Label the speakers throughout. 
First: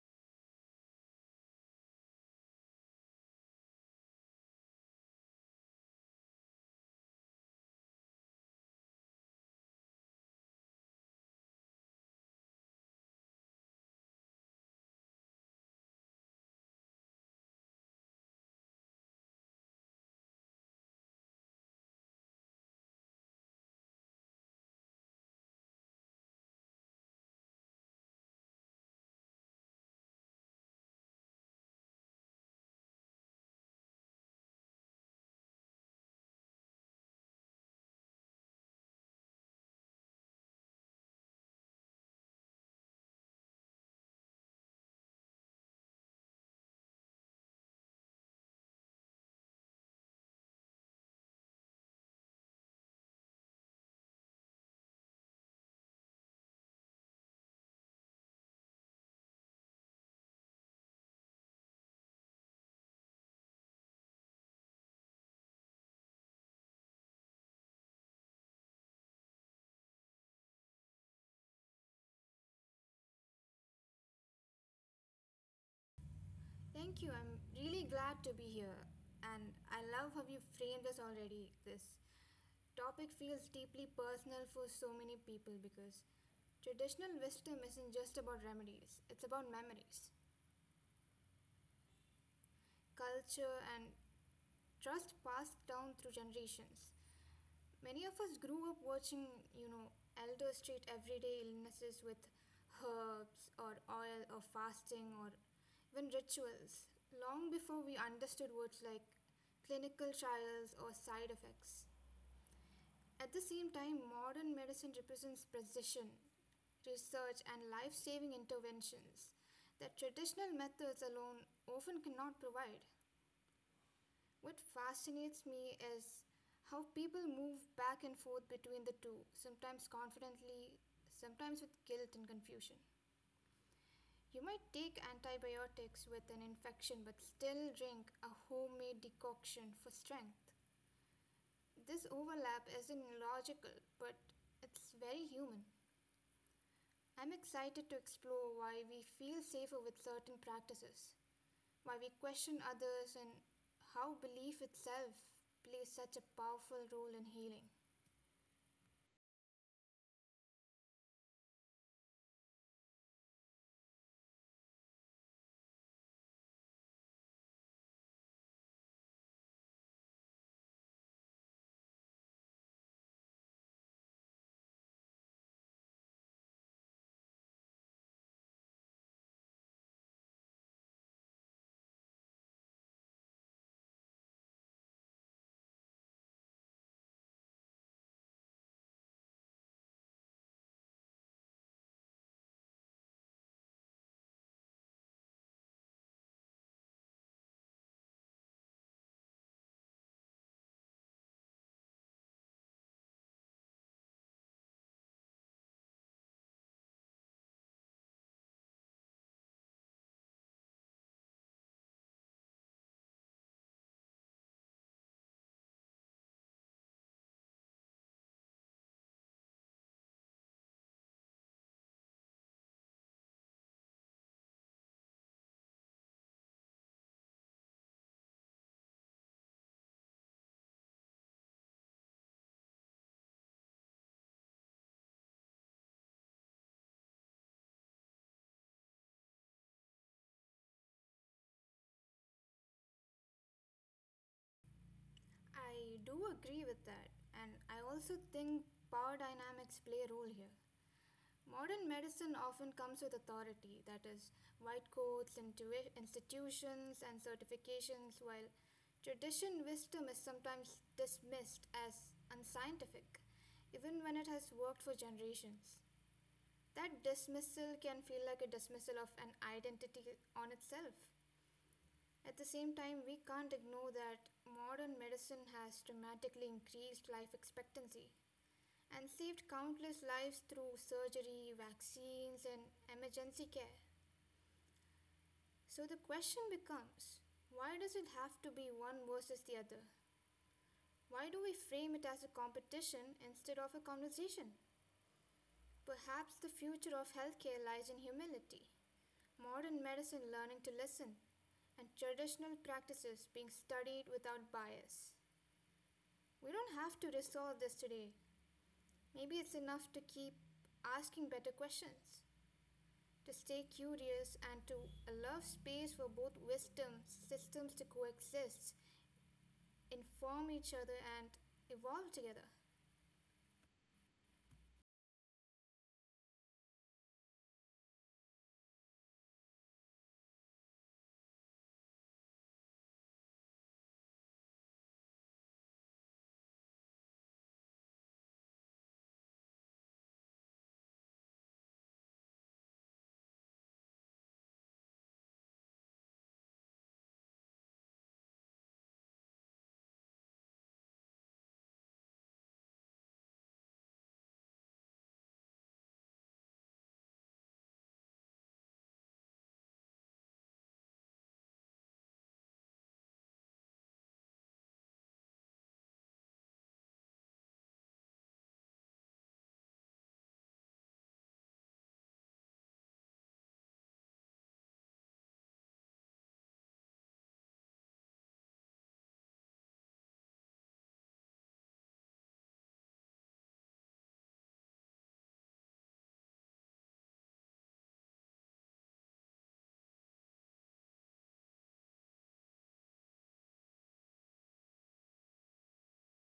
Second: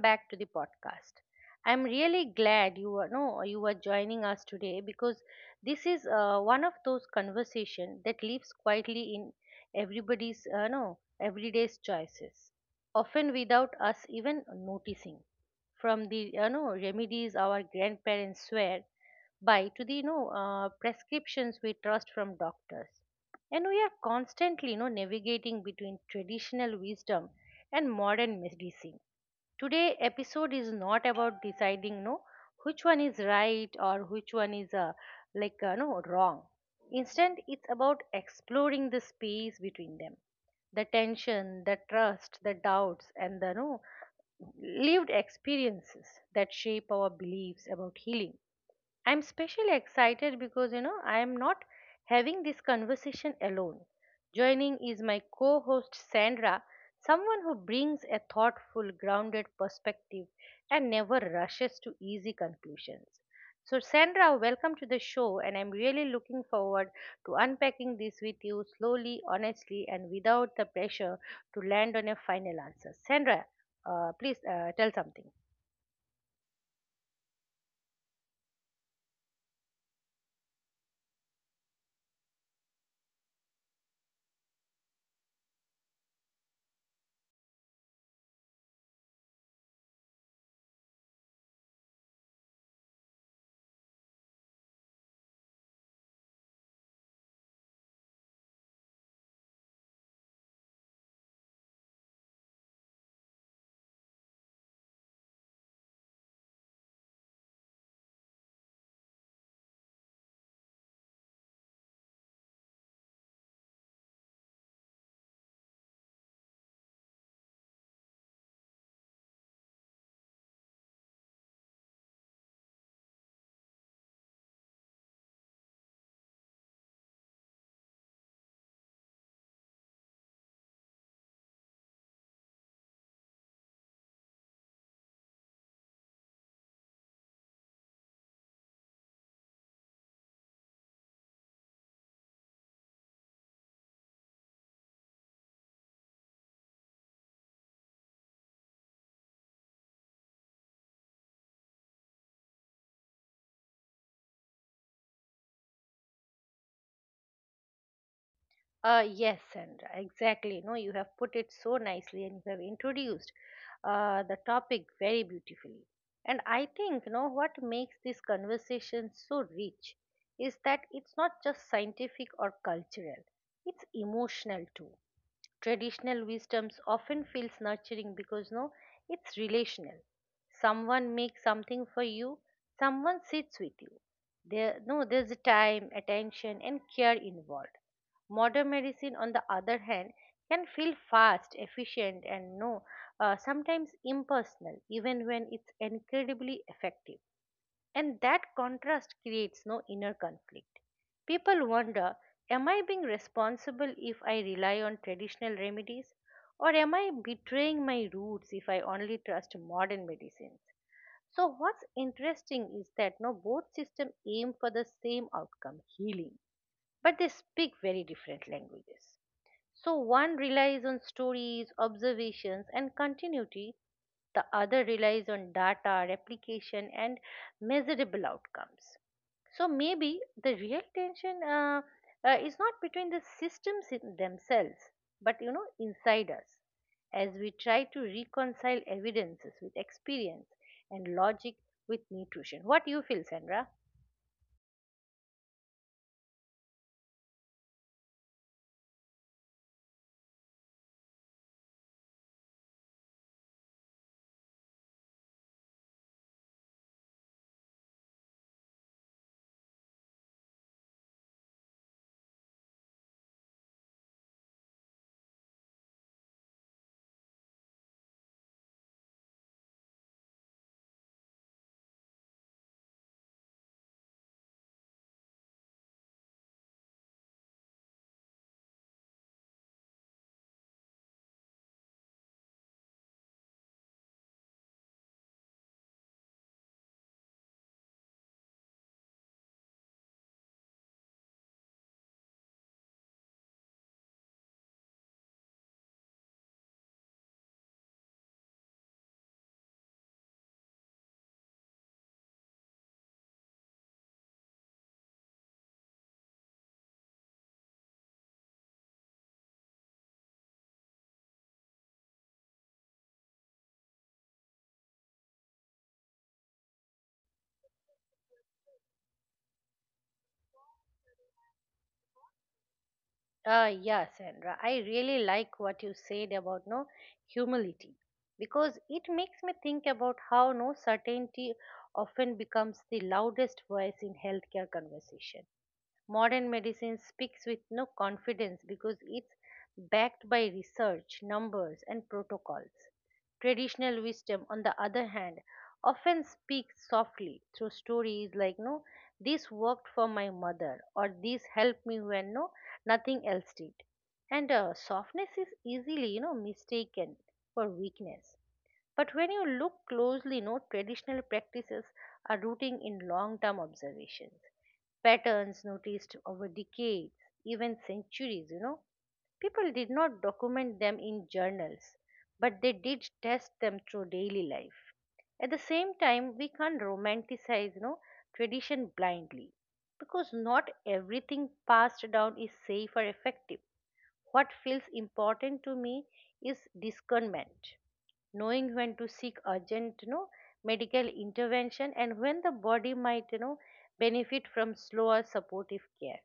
Speaker 1: back to the podcast. I'm really glad you are no you are joining us today because this is one of those conversation that lives quietly in everybody's no everyday's choices often without us even noticing from the remedies our grandparents swear by to the prescriptions we trust from doctors and we are constantly, navigating between traditional wisdom and modern medicine. Today episode is not about deciding, which one is right or which one is like no wrong. Instead, it's about exploring the space between them, the tension, the trust, the doubts, and the no lived experiences that shape our beliefs about healing. I'm especially excited because I am not having this conversation alone. Joining is my co host Sandra, someone who brings a thoughtful, grounded perspective and never rushes to easy conclusions. So, Sandra, welcome to the show, and I'm really looking forward to unpacking this with you slowly, honestly, and without the pressure to land on a final answer. Sandra, please tell something.
Speaker 2: Thank you. I'm really glad to be here. And I love how you framed this already. This topic feels deeply personal for so many people because traditional wisdom isn't just about remedies, it's about memories culture, and trust passed down through generations. Many of us grew up watching, elders treat everyday illnesses with herbs or oil or fasting or even rituals long before we understood words like clinical trials or side effects. At the same time, modern medicine represents precision, research, and life saving interventions that traditional methods alone often cannot provide. What fascinates me is how people move back and forth between the two, sometimes confidently, sometimes with guilt and confusion. You might take antibiotics with an infection but still drink a homemade decoction for strength. This overlap isn't logical, but it's very human. I'm excited to explore why we feel safer with certain practices why we question others, and how belief itself plays such a powerful role in healing.
Speaker 1: Yes, Sandra, exactly. No, you have put it so nicely and you have introduced the topic very beautifully. And I think, what makes this conversation so rich is that it's not just scientific or cultural, it's emotional too. Traditional wisdoms often feels nurturing because no it's relational. Someone makes something for you, someone sits with you, there no there's a time, attention, and care involved. Modern medicine, on the other hand, can feel fast, efficient, and no sometimes impersonal, even when it's incredibly effective. And that contrast creates no inner conflict. People wonder, am I being responsible if I rely on traditional remedies? Or am I betraying my roots if I only trust modern medicines? So, what's interesting is that no, both systems aim for the same outcome, healing, but they speak very different languages. So one relies on stories, observations, and continuity. The other relies on data, replication, and measurable outcomes. So maybe the real tension is not between the systems in themselves, but inside us. As we try to reconcile evidences with experience and logic with nutrition. What do you feel, Sandra?
Speaker 2: I do agree with that, and I also think power dynamics play a role here. Modern medicine often comes with authority, that is, white coats, institutions, and certifications, while tradition wisdom is sometimes dismissed as unscientific, even when it has worked for generations. That dismissal can feel like a dismissal of an identity on itself. At the same time, we can't ignore that modern medicine has dramatically increased life expectancy and saved countless lives through surgery, vaccines, and emergency care. So the question becomes why does it have to be one versus the other? Why do we frame it as a competition instead of a conversation? Perhaps the future of healthcare lies in humility, modern medicine learning to listen, and traditional practices being studied without bias. We don't have to resolve this today. Maybe it's enough to keep asking better questions, to stay curious, and to allow space for both wisdom systems to coexist, inform each other, and evolve together.
Speaker 1: Yeah, Sandra, I really like what you said about no humility, because it makes me think about how no certainty often becomes the loudest voice in healthcare conversation. Modern medicine speaks with no confidence because it's backed by research, numbers, and protocols. Traditional wisdom, on the other hand, often speaks softly through stories, like, no, this worked for my mother, or this helped me when nothing else did. And softness is easily, mistaken for weakness. But when you look closely, no traditional practices are rooting in long term observations, patterns noticed over decades, even centuries. People did not document them in journals, but they did test them through daily life. At the same time, we can't romanticize, tradition blindly, because not everything passed down is safe or effective. What feels important to me is discernment, knowing when to seek urgent medical intervention, and when the body might benefit from slower supportive care.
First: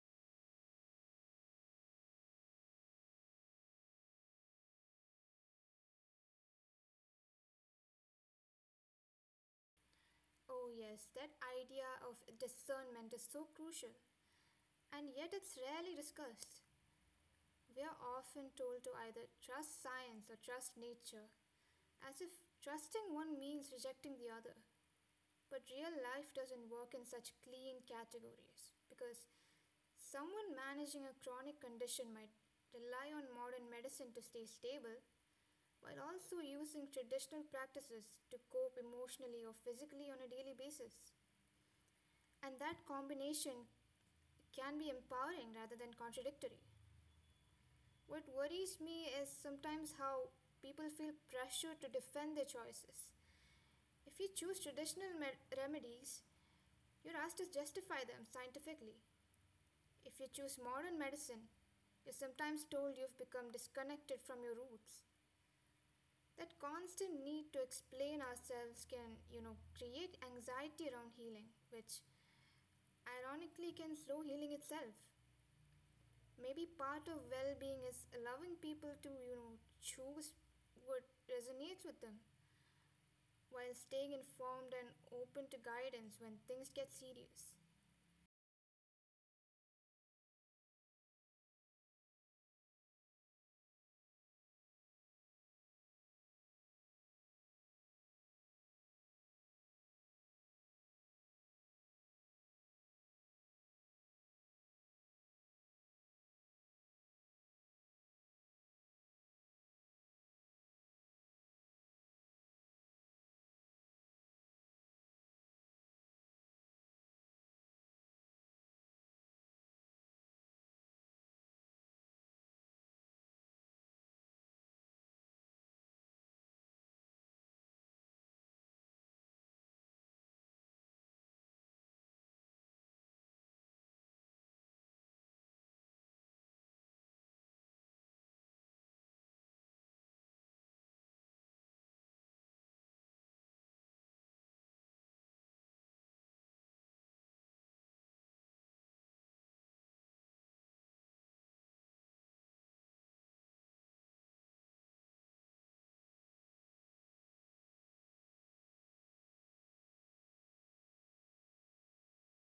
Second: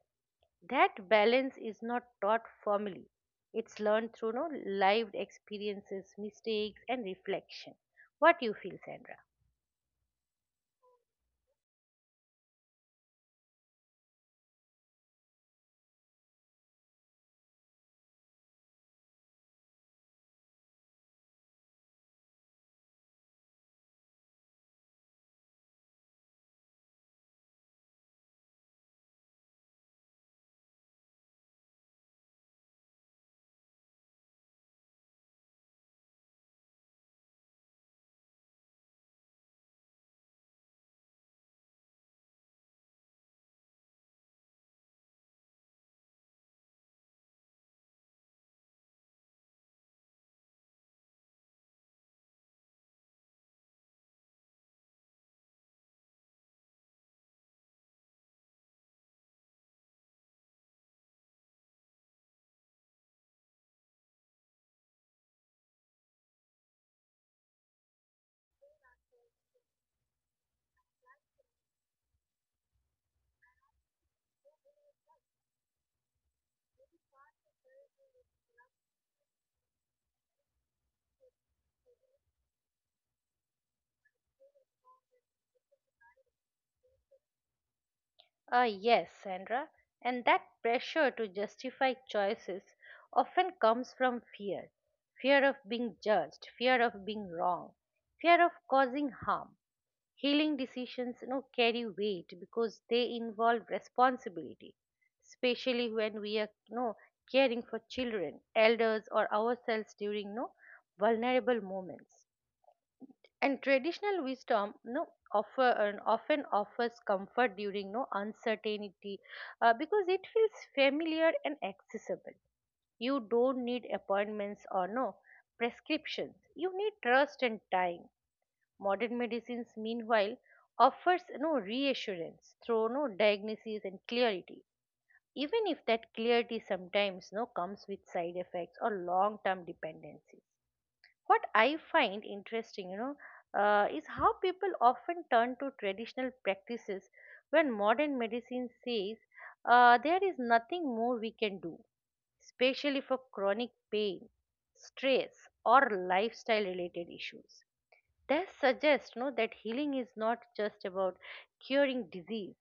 Speaker 1: That balance is not taught formally, it's learned through lived experiences, mistakes, and reflection. What you feel, Sandra?
Speaker 2: Oh, yes, that idea of discernment is so crucial, and yet it's rarely discussed. We are often told to either trust science or trust nature, as if trusting one means rejecting the other. But real life doesn't work in such clean categories because someone managing a chronic condition might rely on modern medicine to stay stable while also using traditional practices to cope emotionally or physically on a daily basis. And that combination can be empowering rather than contradictory. What worries me is sometimes how people feel pressure to defend their choices. If you choose traditional remedies, you're asked to justify them scientifically. If you choose modern medicine, you're sometimes told you've become disconnected from your roots. That constant need to explain ourselves can create anxiety around healing, which ironically can slow healing itself. Maybe part of well-being is allowing people to choose what resonates with them while staying informed and open to guidance when things get serious.
Speaker 1: Yes, Sandra. And that pressure to justify choices often comes from fear. Fear of being judged, fear of being wrong, fear of causing harm. Healing decisions carry weight because they involve responsibility, especially when we are caring for children, elders, or ourselves during vulnerable moments. And traditional wisdom you know offer and often offers comfort during uncertainty, because it feels familiar and accessible. You don't need appointments or no prescriptions, you need trust and time. Modern medicines, meanwhile, offers reassurance through no diagnosis and clarity, even if that clarity sometimes no comes with side effects or long-term dependencies. What I find interesting, is how people often turn to traditional practices when modern medicine says there is nothing more we can do, especially for chronic pain, stress, or lifestyle related issues. This suggests that healing is not just about curing disease,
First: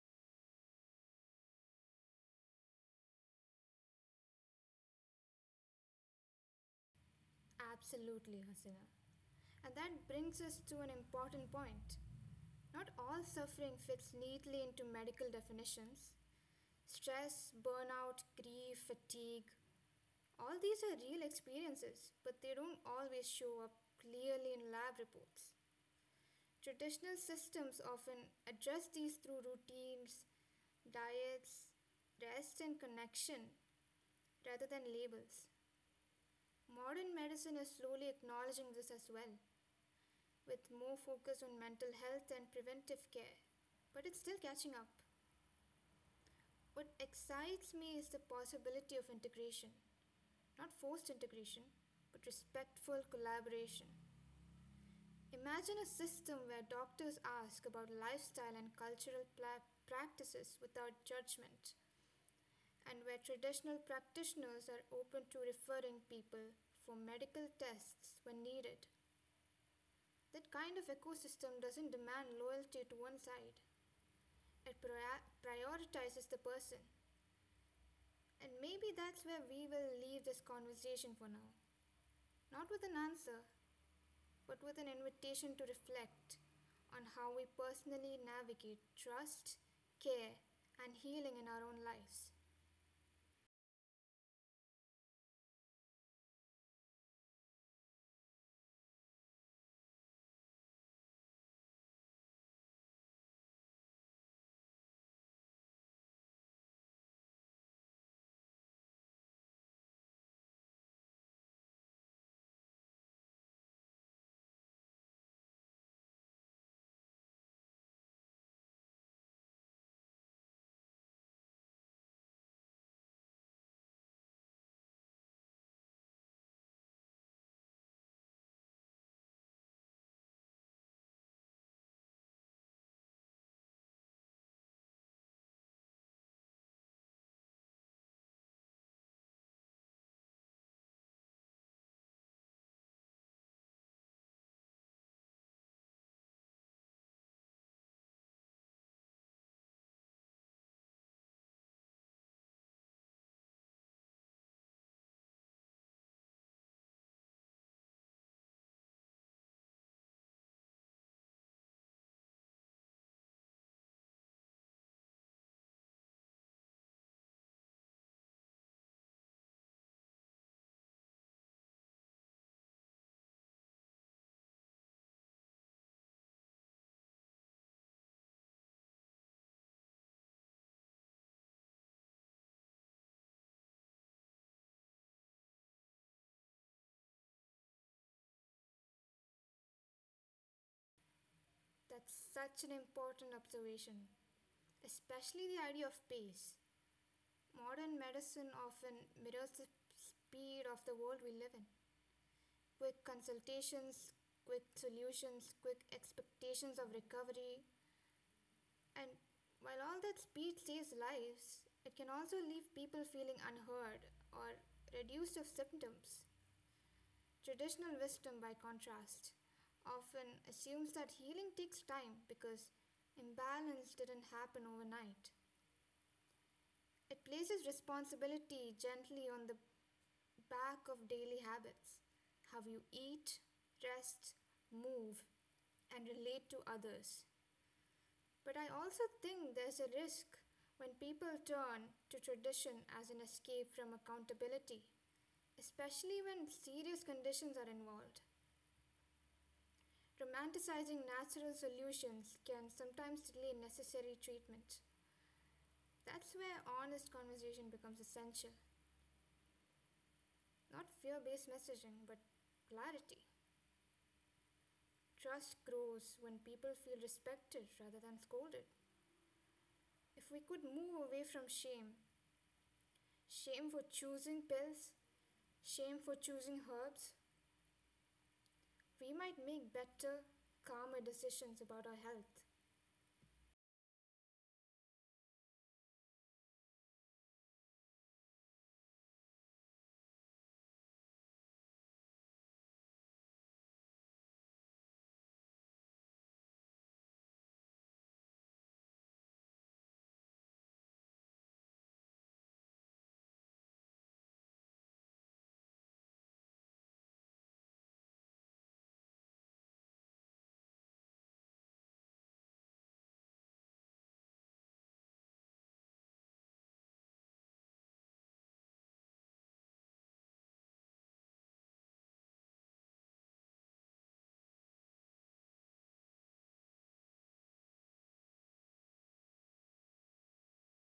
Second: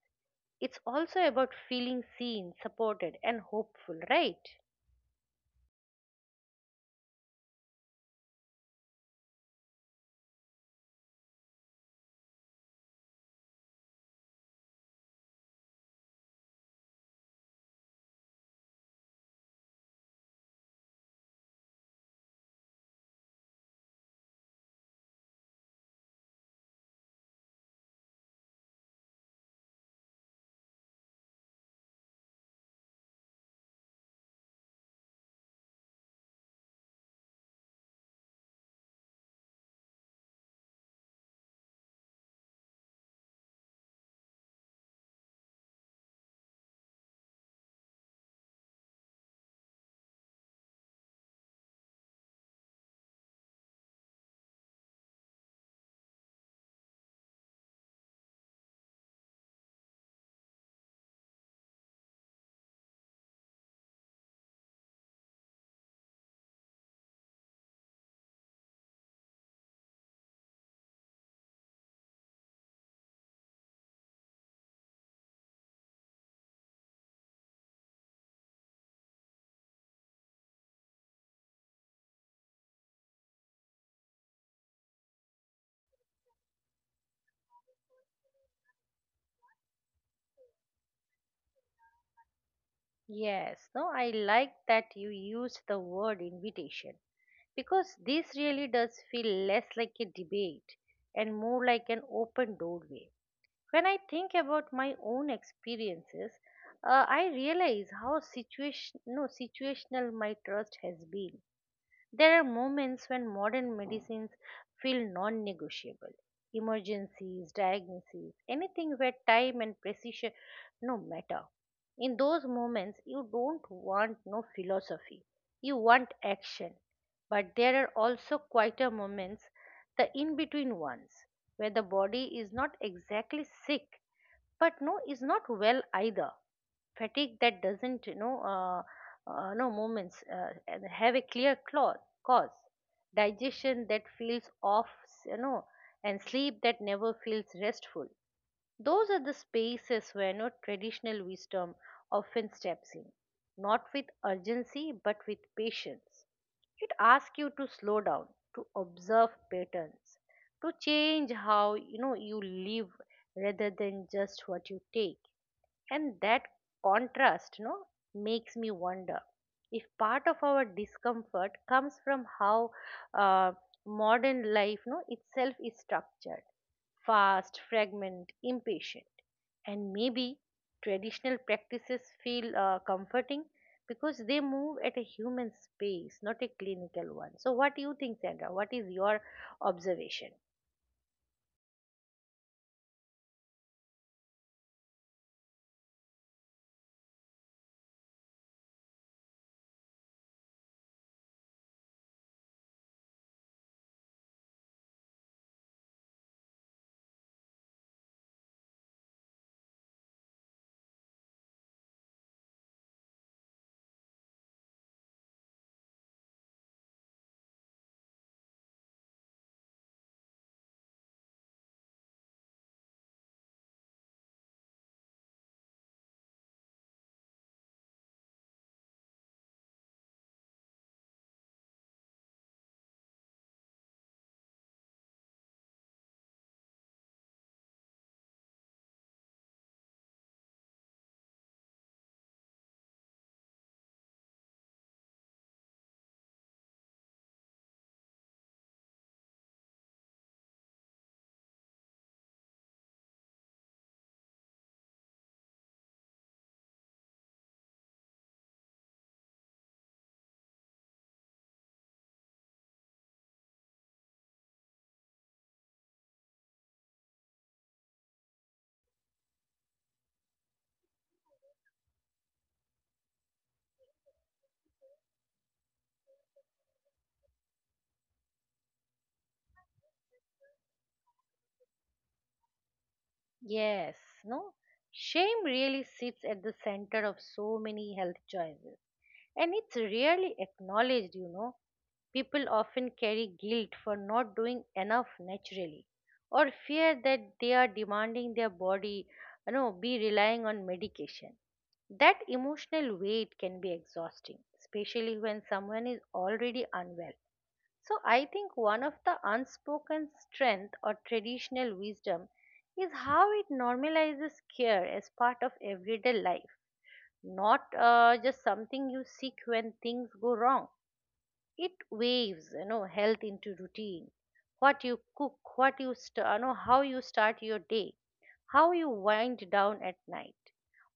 Speaker 1: it's also about feeling seen, supported, and hopeful, right?
Speaker 2: Absolutely Hasina. And that brings us to an important point. Not all suffering fits neatly into medical definitions. Stress burnout grief fatigue all these are real experiences but they don't always show up clearly in lab reports. Traditional systems often address these through routines, diets, rest, and connection rather than labels. Modern medicine is slowly acknowledging this as well, with more focus on mental health and preventive care. But it's still catching up. What excites me is the possibility of integration, not forced integration, but respectful collaboration. Imagine a system where doctors ask about lifestyle and cultural practices without judgment, and where traditional practitioners are open to referring people for medical tests when needed. That kind of ecosystem doesn't demand loyalty to one side, it prioritizes the person. And maybe that's where we will leave this conversation for now. Not with an answer, but with an invitation to reflect on how we personally navigate trust, care, and healing in our own lives.
Speaker 1: Yes, no, I like that you used the word invitation, because this really does feel less like a debate and more like an open doorway. When I think about my own experiences, I realize how situation, no, situational my trust has been. There are moments when modern medicines feel non negotiable, emergencies, diagnoses, anything where time and precision no matter. In those moments, you don't want no philosophy, you want action. But there are also quieter moments, the in between ones, where the body is not exactly sick but is not well either. Fatigue that doesn't you know no moments and have a clear cause, digestion that feels off, you know and sleep that never feels restful. Those are the spaces where no traditional wisdom often steps in, not with urgency but with patience. It asks you to slow down, to observe patterns, to change how you live rather than just what you take. And that contrast makes me wonder if part of our discomfort comes from how uh, modern life no itself is structured, fast, fragment, impatient. And maybe traditional practices feel comforting because they move at a human space, not a clinical one. So what do you think, Sandra? What is your observation?
Speaker 2: That's such an important observation, especially the idea of pace. Modern medicine often mirrors the speed of the world we live in. Quick consultations, quick solutions, quick expectations of recovery. And while all that speed saves lives, it can also leave people feeling unheard or reduced of symptoms. Traditional wisdom, by contrast, often assumes that healing takes time because imbalance didn't happen overnight. It places responsibility gently on the back of daily habits, how you eat, rest, move, and relate to others. But I also think there's a risk when people turn to tradition as an escape from accountability, especially when serious conditions are involved. Romanticizing natural solutions can sometimes delay necessary treatment. That's where honest conversation becomes essential. Not fear based messaging, but clarity. Trust grows when people feel respected rather than scolded. If we could move away from shame, shame for choosing pills, shame for choosing herbs, we might make better, calmer decisions about our health.
Speaker 1: Yes, no? Shame really sits at the center of so many health choices, and it's rarely acknowledged. People often carry guilt for not doing enough naturally, or fear that they are demanding their body, be relying on medication. That emotional weight can be exhausting, especially when someone is already unwell. So I think one of the unspoken strength or traditional wisdom is how it normalizes care as part of everyday life, not just something you seek when things go wrong. It waves, health into routine. What you cook, what you st- you know, how you start your day, how you wind down at night.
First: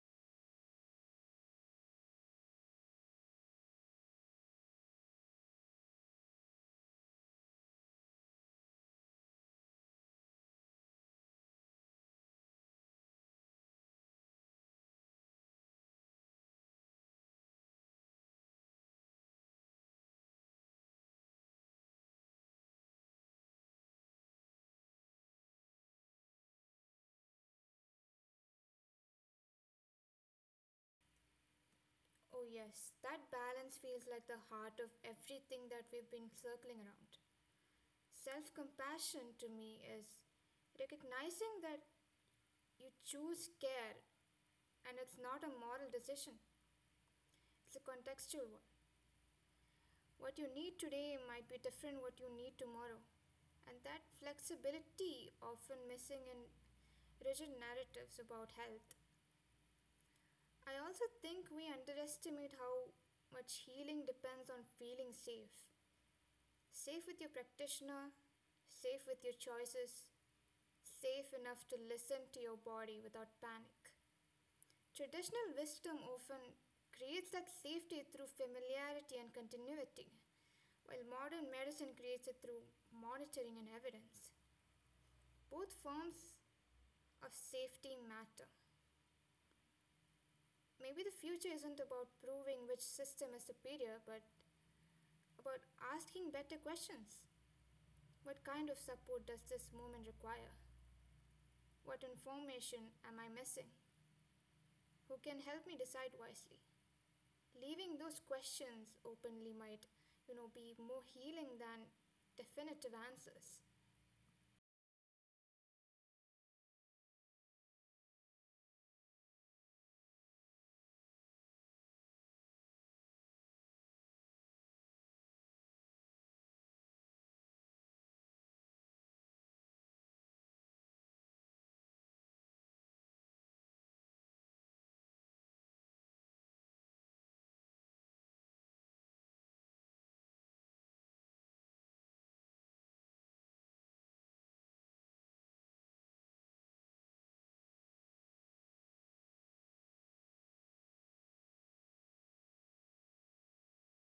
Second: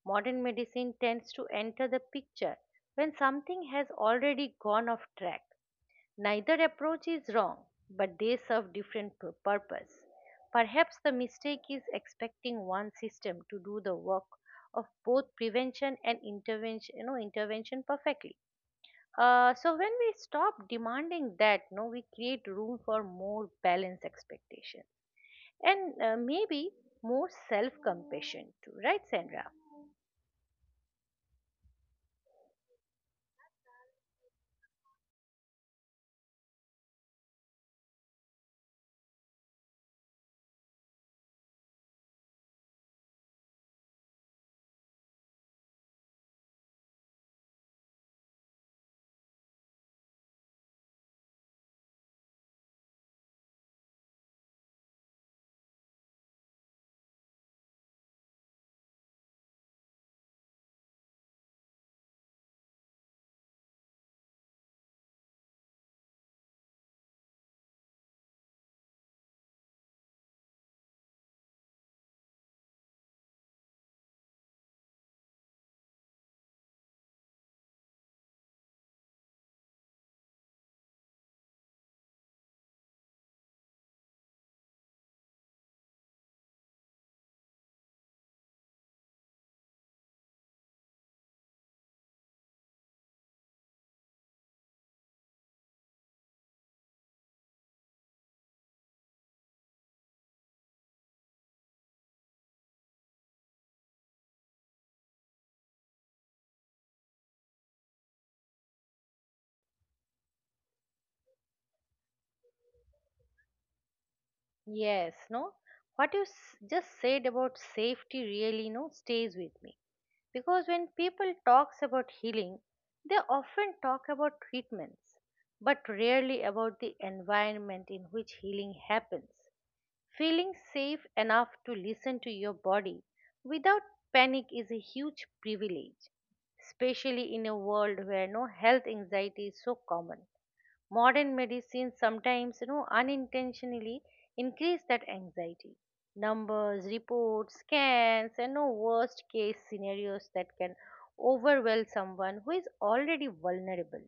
Speaker 1: Modern medicine tends to enter the picture when something has already gone off track. Neither approach is wrong, but they serve different purpose. Perhaps the mistake is expecting one system to do the work of both prevention and intervention perfectly. So when we stop demanding that, no, we create room for more balanced expectation and maybe more self-compassion too, right, Sandra?
Speaker 2: Oh, yes, that balance feels like the heart of everything that we've been circling around. Self compassion to me is recognizing that you choose care and it's not a moral decision, it's a contextual one. What you need today might be different what you need tomorrow. And that flexibility often missing in rigid narratives about health. I also think we underestimate how much healing depends on feeling safe. Safe with your practitioner, safe with your choices, safe enough to listen to your body without panic. Traditional wisdom often creates that safety through familiarity and continuity, while modern medicine creates it through monitoring and evidence. Both forms of safety matter. Maybe the future isn't about proving which system is superior, but about asking better questions. What kind of support does this moment require? What information am I missing? Who can help me decide wisely? Leaving those questions openly might be more healing than definitive answers.
Speaker 1: Yes, no. What you just said about safety really, no, stays with me, because when people talks about healing they often talk about treatments, but rarely about the environment in which healing happens. Feeling safe enough to listen to your body without panic is a huge privilege, especially in a world where no health anxiety is so common. Modern medicine sometimes unintentionally increase that anxiety, numbers, reports, scans, and no worst case scenarios that can overwhelm someone who is already vulnerable.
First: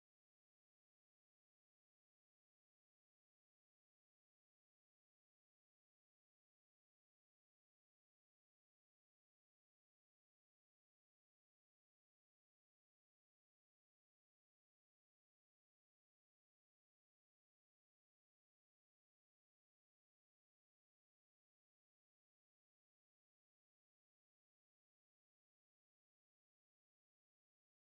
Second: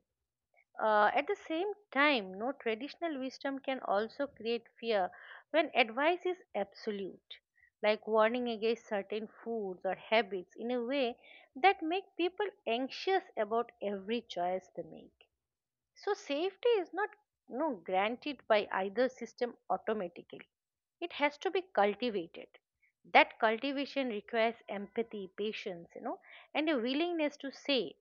Speaker 1: At the same time no traditional wisdom can also create fear when advice is absolute, like warning against certain foods or habits in a way that make people anxious about every choice they make. So safety is not granted by either system automatically. It has to be cultivated. That cultivation requires empathy, patience, and a willingness to say,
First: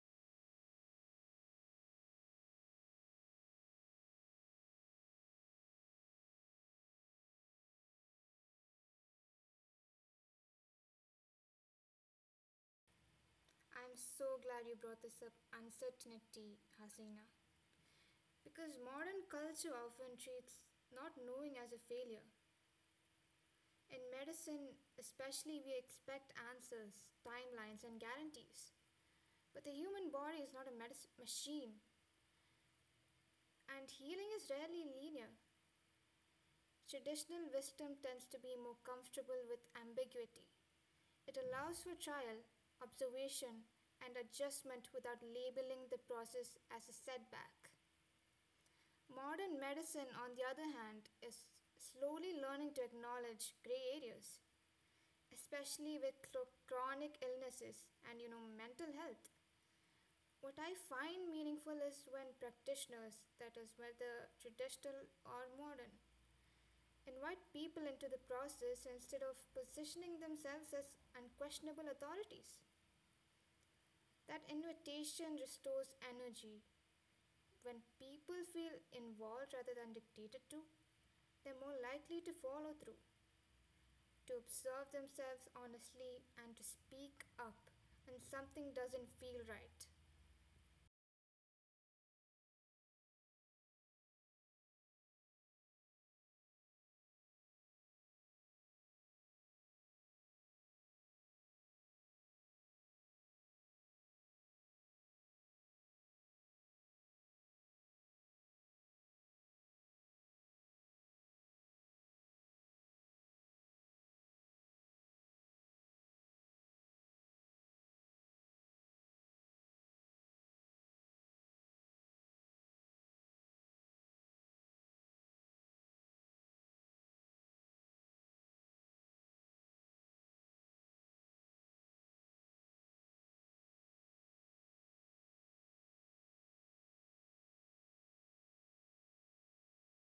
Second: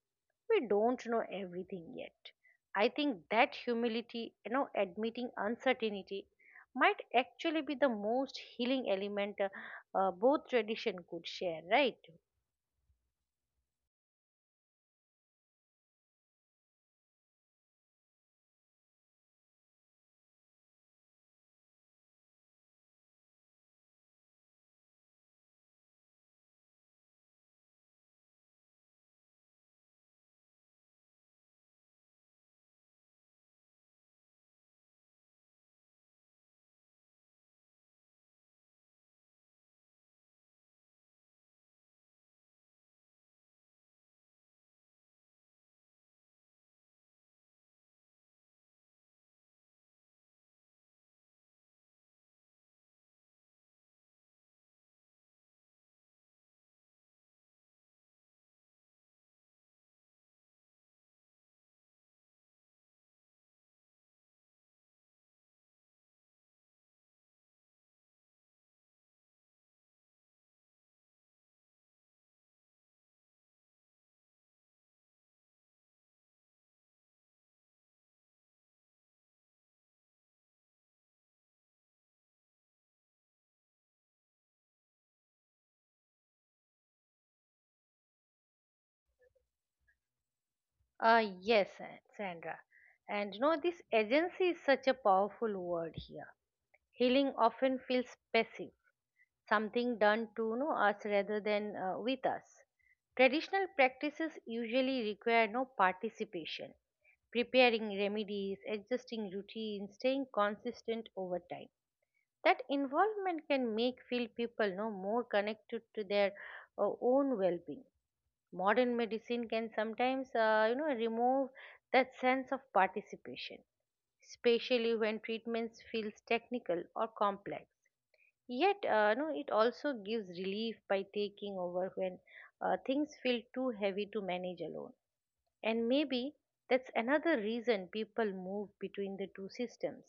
Speaker 1: we don't know everything yet. I think that humility, admitting uncertainty might actually be the most healing element both tradition could share, right?
Speaker 2: I'm so glad you brought this up uncertainty Hasina. Because modern culture often treats not knowing as a failure. In medicine especially we expect answers timelines and guarantees. But the human body is not a medis machine and healing is rarely linear. Traditional wisdom tends to be more comfortable with ambiguity. It allows for trial, observation, and adjustment without labeling the process as a setback. Modern medicine, on the other hand, is slowly learning to acknowledge gray areas, especially with chronic illnesses and mental health. What I find meaningful is when practitioners, that is whether traditional or modern, invite people into the process instead of positioning themselves as unquestionable authorities. That invitation restores energy. When people feel involved rather than dictated to, they're more likely to follow through, to observe themselves honestly, and to speak up when something doesn't feel right.
Speaker 1: Yes, Sandra. And this agency is such a powerful word here. Healing often feels passive, something done to us rather than with us. Traditional practices usually require no participation, preparing remedies, adjusting routines, staying consistent over time. That involvement can make feel people no more connected to their own well-being. Modern medicine can sometimes remove that sense of participation, especially when treatments feels technical or complex. Yet, no, it also gives relief by taking over when things feel too heavy to manage alone. And maybe that's another reason people move between the two systems.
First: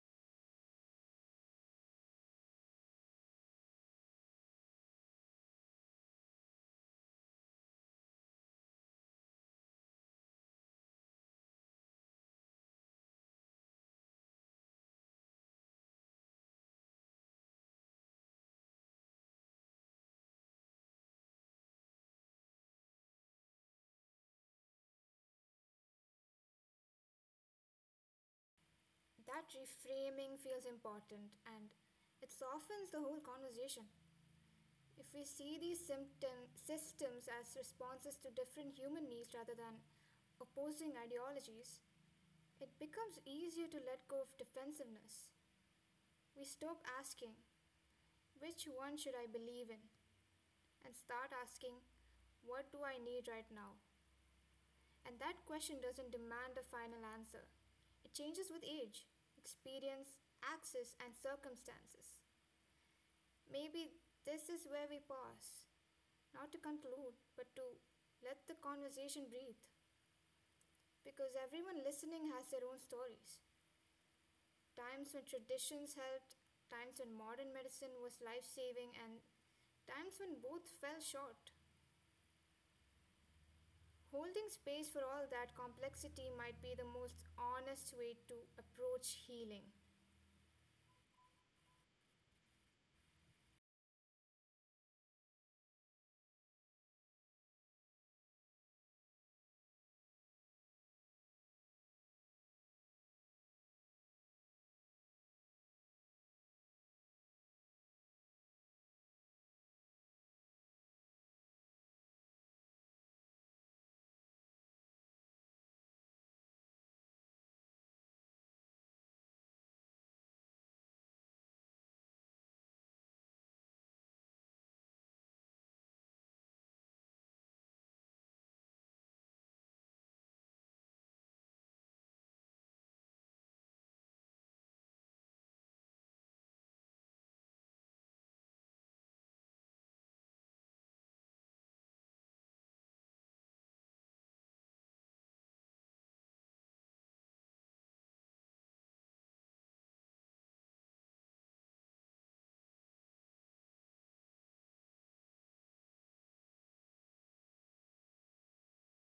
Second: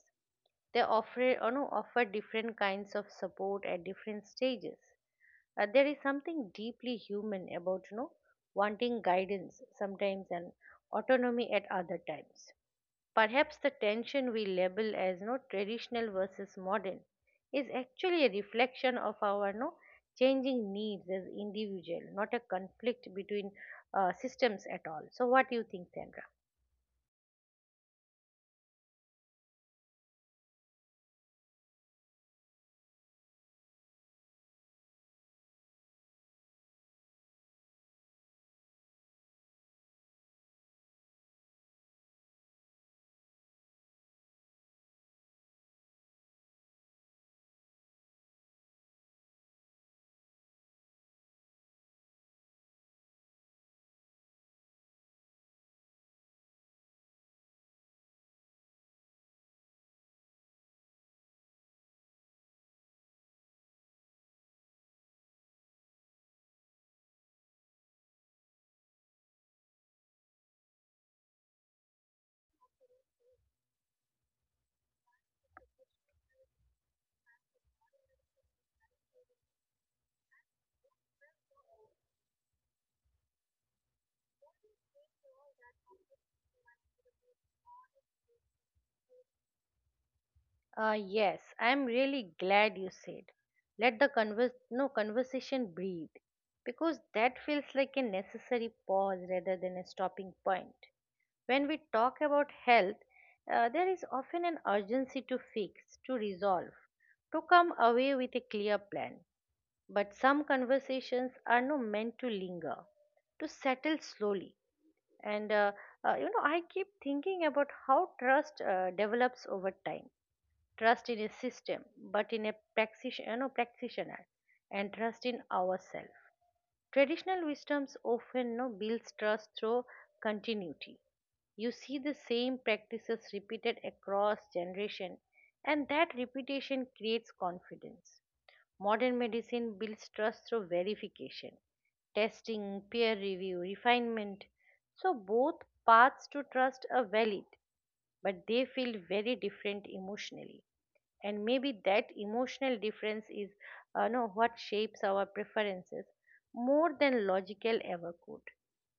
Speaker 1: They offer, no, offer different kinds of support at different stages. There is something deeply human about wanting guidance sometimes and autonomy at other times. Perhaps the tension we label as no traditional versus modern is actually a reflection of our no changing needs as individual, not a conflict between systems at all. So, what do you think, Sandra?
Speaker 2: That reframing feels important and it softens the whole conversation. If we see these symptom systems as responses to different human needs rather than opposing ideologies, it becomes easier to let go of defensiveness. We stop asking, which one should I believe in? And start asking, what do I need right now? And that question doesn't demand a final answer. It changes with age, experience, access, and circumstances. Maybe this is where we pause, not to conclude, but to let the conversation breathe, because everyone listening has their own stories. Times when traditions helped, times when modern medicine was life saving, and times when both fell short. Holding space for all that complexity might be the most honest way to approach healing.
Speaker 1: Yes, I am really glad you said, let the converse, no conversation breathe, because that feels like a necessary pause rather than a stopping point. When we talk about health, there is often an urgency to fix, to resolve, to come away with a clear plan. But some conversations are not meant to linger, to settle slowly. And, I keep thinking about how trust develops over time, trust in a system, but in a practitioner, practitioner, and trust in ourselves. Traditional wisdoms often no, builds trust through continuity. You see the same practices repeated across generation, and that repetition creates confidence. Modern medicine builds trust through verification, testing, peer review, refinement. So both paths to trust are valid, but they feel very different emotionally, and maybe that emotional difference is know what shapes our preferences more than logical ever could.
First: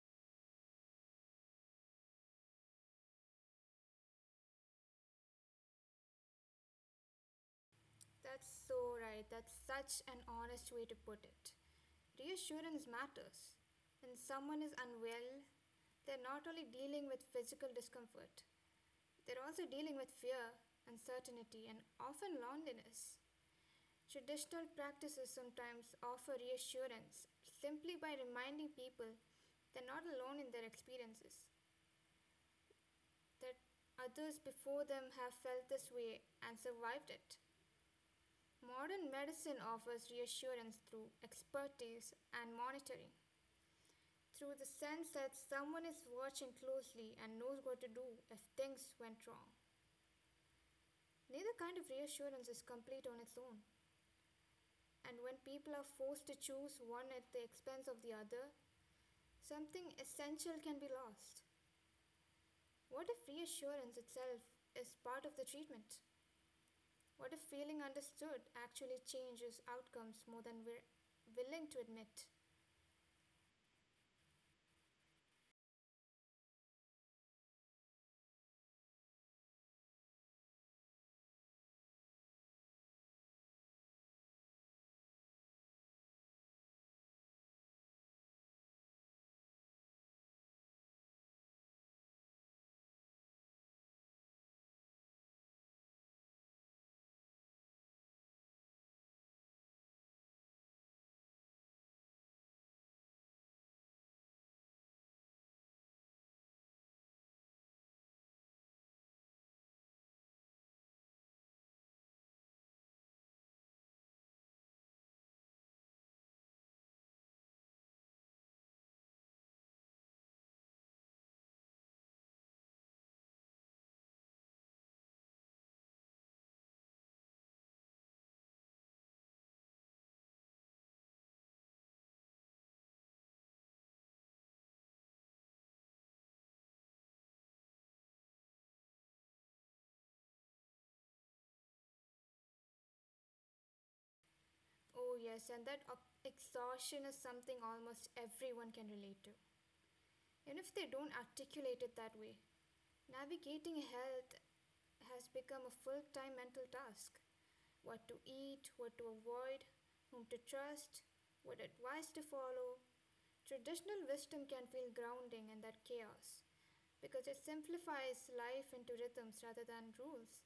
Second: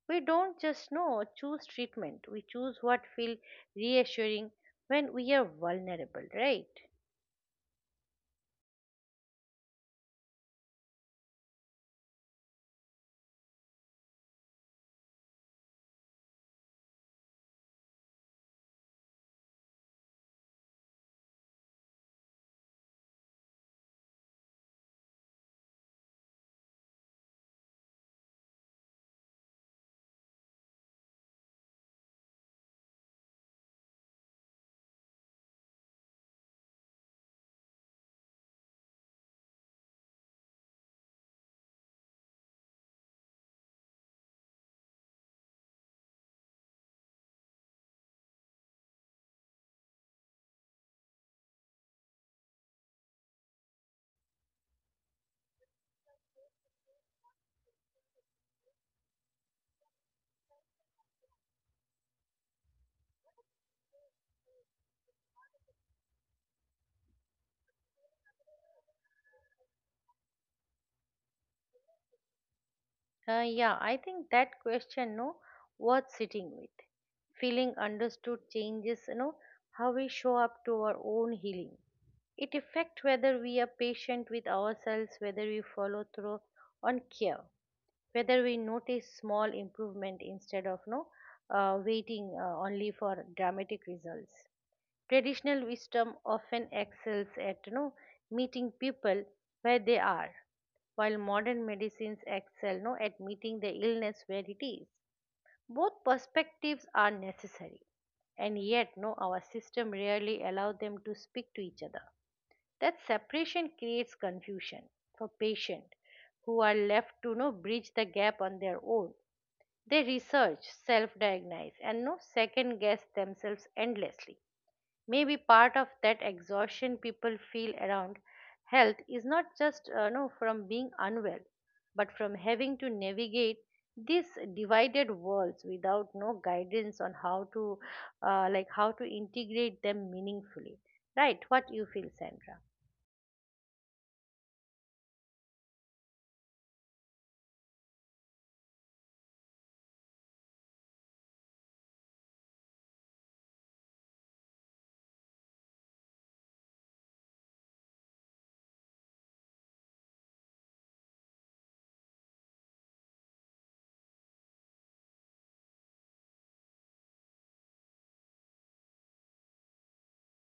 Speaker 1: We don't just know choose treatment, we choose what feels reassuring when we are vulnerable, right?
Speaker 2: That's so right. That's such an honest way to put it. Reassurance matters. When someone is unwell, they're not only dealing with physical discomfort, they're also dealing with fear, uncertainty, and often loneliness. Traditional practices sometimes offer reassurance simply by reminding people they're not alone in their experiences, that others before them have felt this way and survived it. Modern medicine offers reassurance through expertise and monitoring, through the sense that someone is watching closely and knows what to do if things went wrong. Neither kind of reassurance is complete on its own, and when people are forced to choose one at the expense of the other, something essential can be lost. What if reassurance itself is part of the treatment? What if feeling understood actually changes outcomes more than we're willing to admit?
Speaker 1: Yeah, I think that question no worth sitting with. Feeling understood changes, how we show up to our own healing. It affects whether we are patient with ourselves, whether we follow through on care, whether we notice small improvement instead of no waiting only for dramatic results. Traditional wisdom often excels at, meeting people where they are, while modern medicines excel no at meeting the illness where it is. Both perspectives are necessary, and yet no our system rarely allow them to speak to each other. That separation creates confusion for patients, who are left to no bridge the gap on their own. They research, self-diagnose, and no second guess themselves endlessly. Maybe part of that exhaustion people feel around health is not just no from being unwell, but from having to navigate these divided worlds without no guidance on how to, how to integrate them meaningfully. Right? What you feel, Sandra?
Speaker 2: Oh, yes, and that exhaustion is something almost everyone can relate to, even if they don't articulate it that way. Navigating health has become a full time mental task. What to eat, what to avoid, whom to trust, what advice to follow. Traditional wisdom can feel grounding in that chaos because it simplifies life into rhythms rather than rules.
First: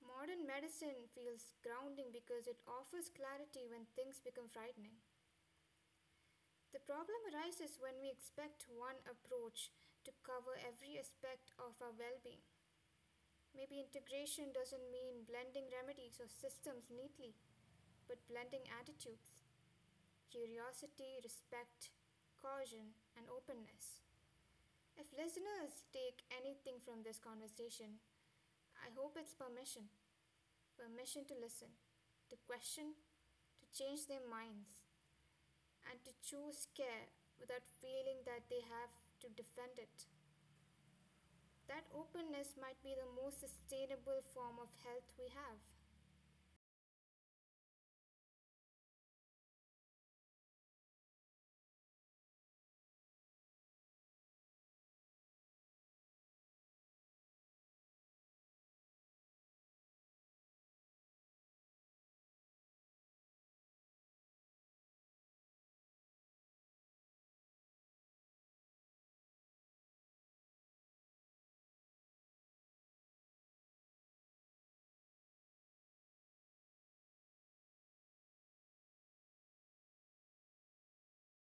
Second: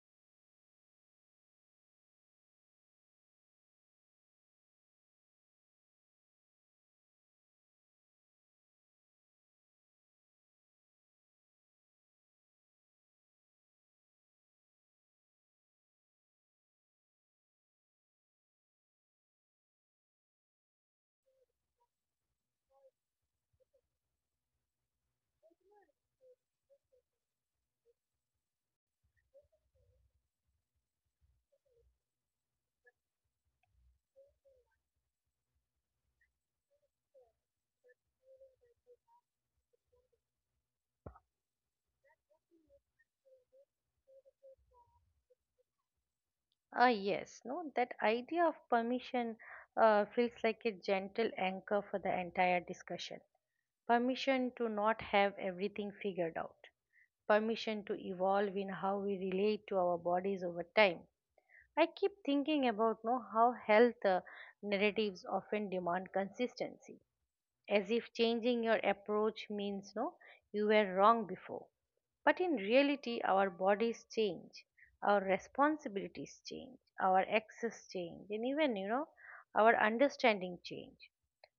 Speaker 2: Modern medicine feels grounding because it offers clarity when things become frightening. The problem arises when we expect one approach to cover every aspect of our well being. Maybe integration doesn't mean blending remedies or systems neatly, but blending attitudes, curiosity, respect, caution, and openness. If listeners take anything from this conversation, I hope it's permission, permission to listen, to question, to change their minds, and to choose care without feeling that they have to defend it. That openness might be the most sustainable form of health we have.
Speaker 1: Ah, yes, no, that idea of permission feels like a gentle anchor for the entire discussion. Permission to not have everything figured out, permission to evolve in how we relate to our bodies over time. I keep thinking about no, how health narratives often demand consistency, as if changing your approach means no you were wrong before. But in reality, our bodies change, our responsibilities change, our access change, and even, our understanding change.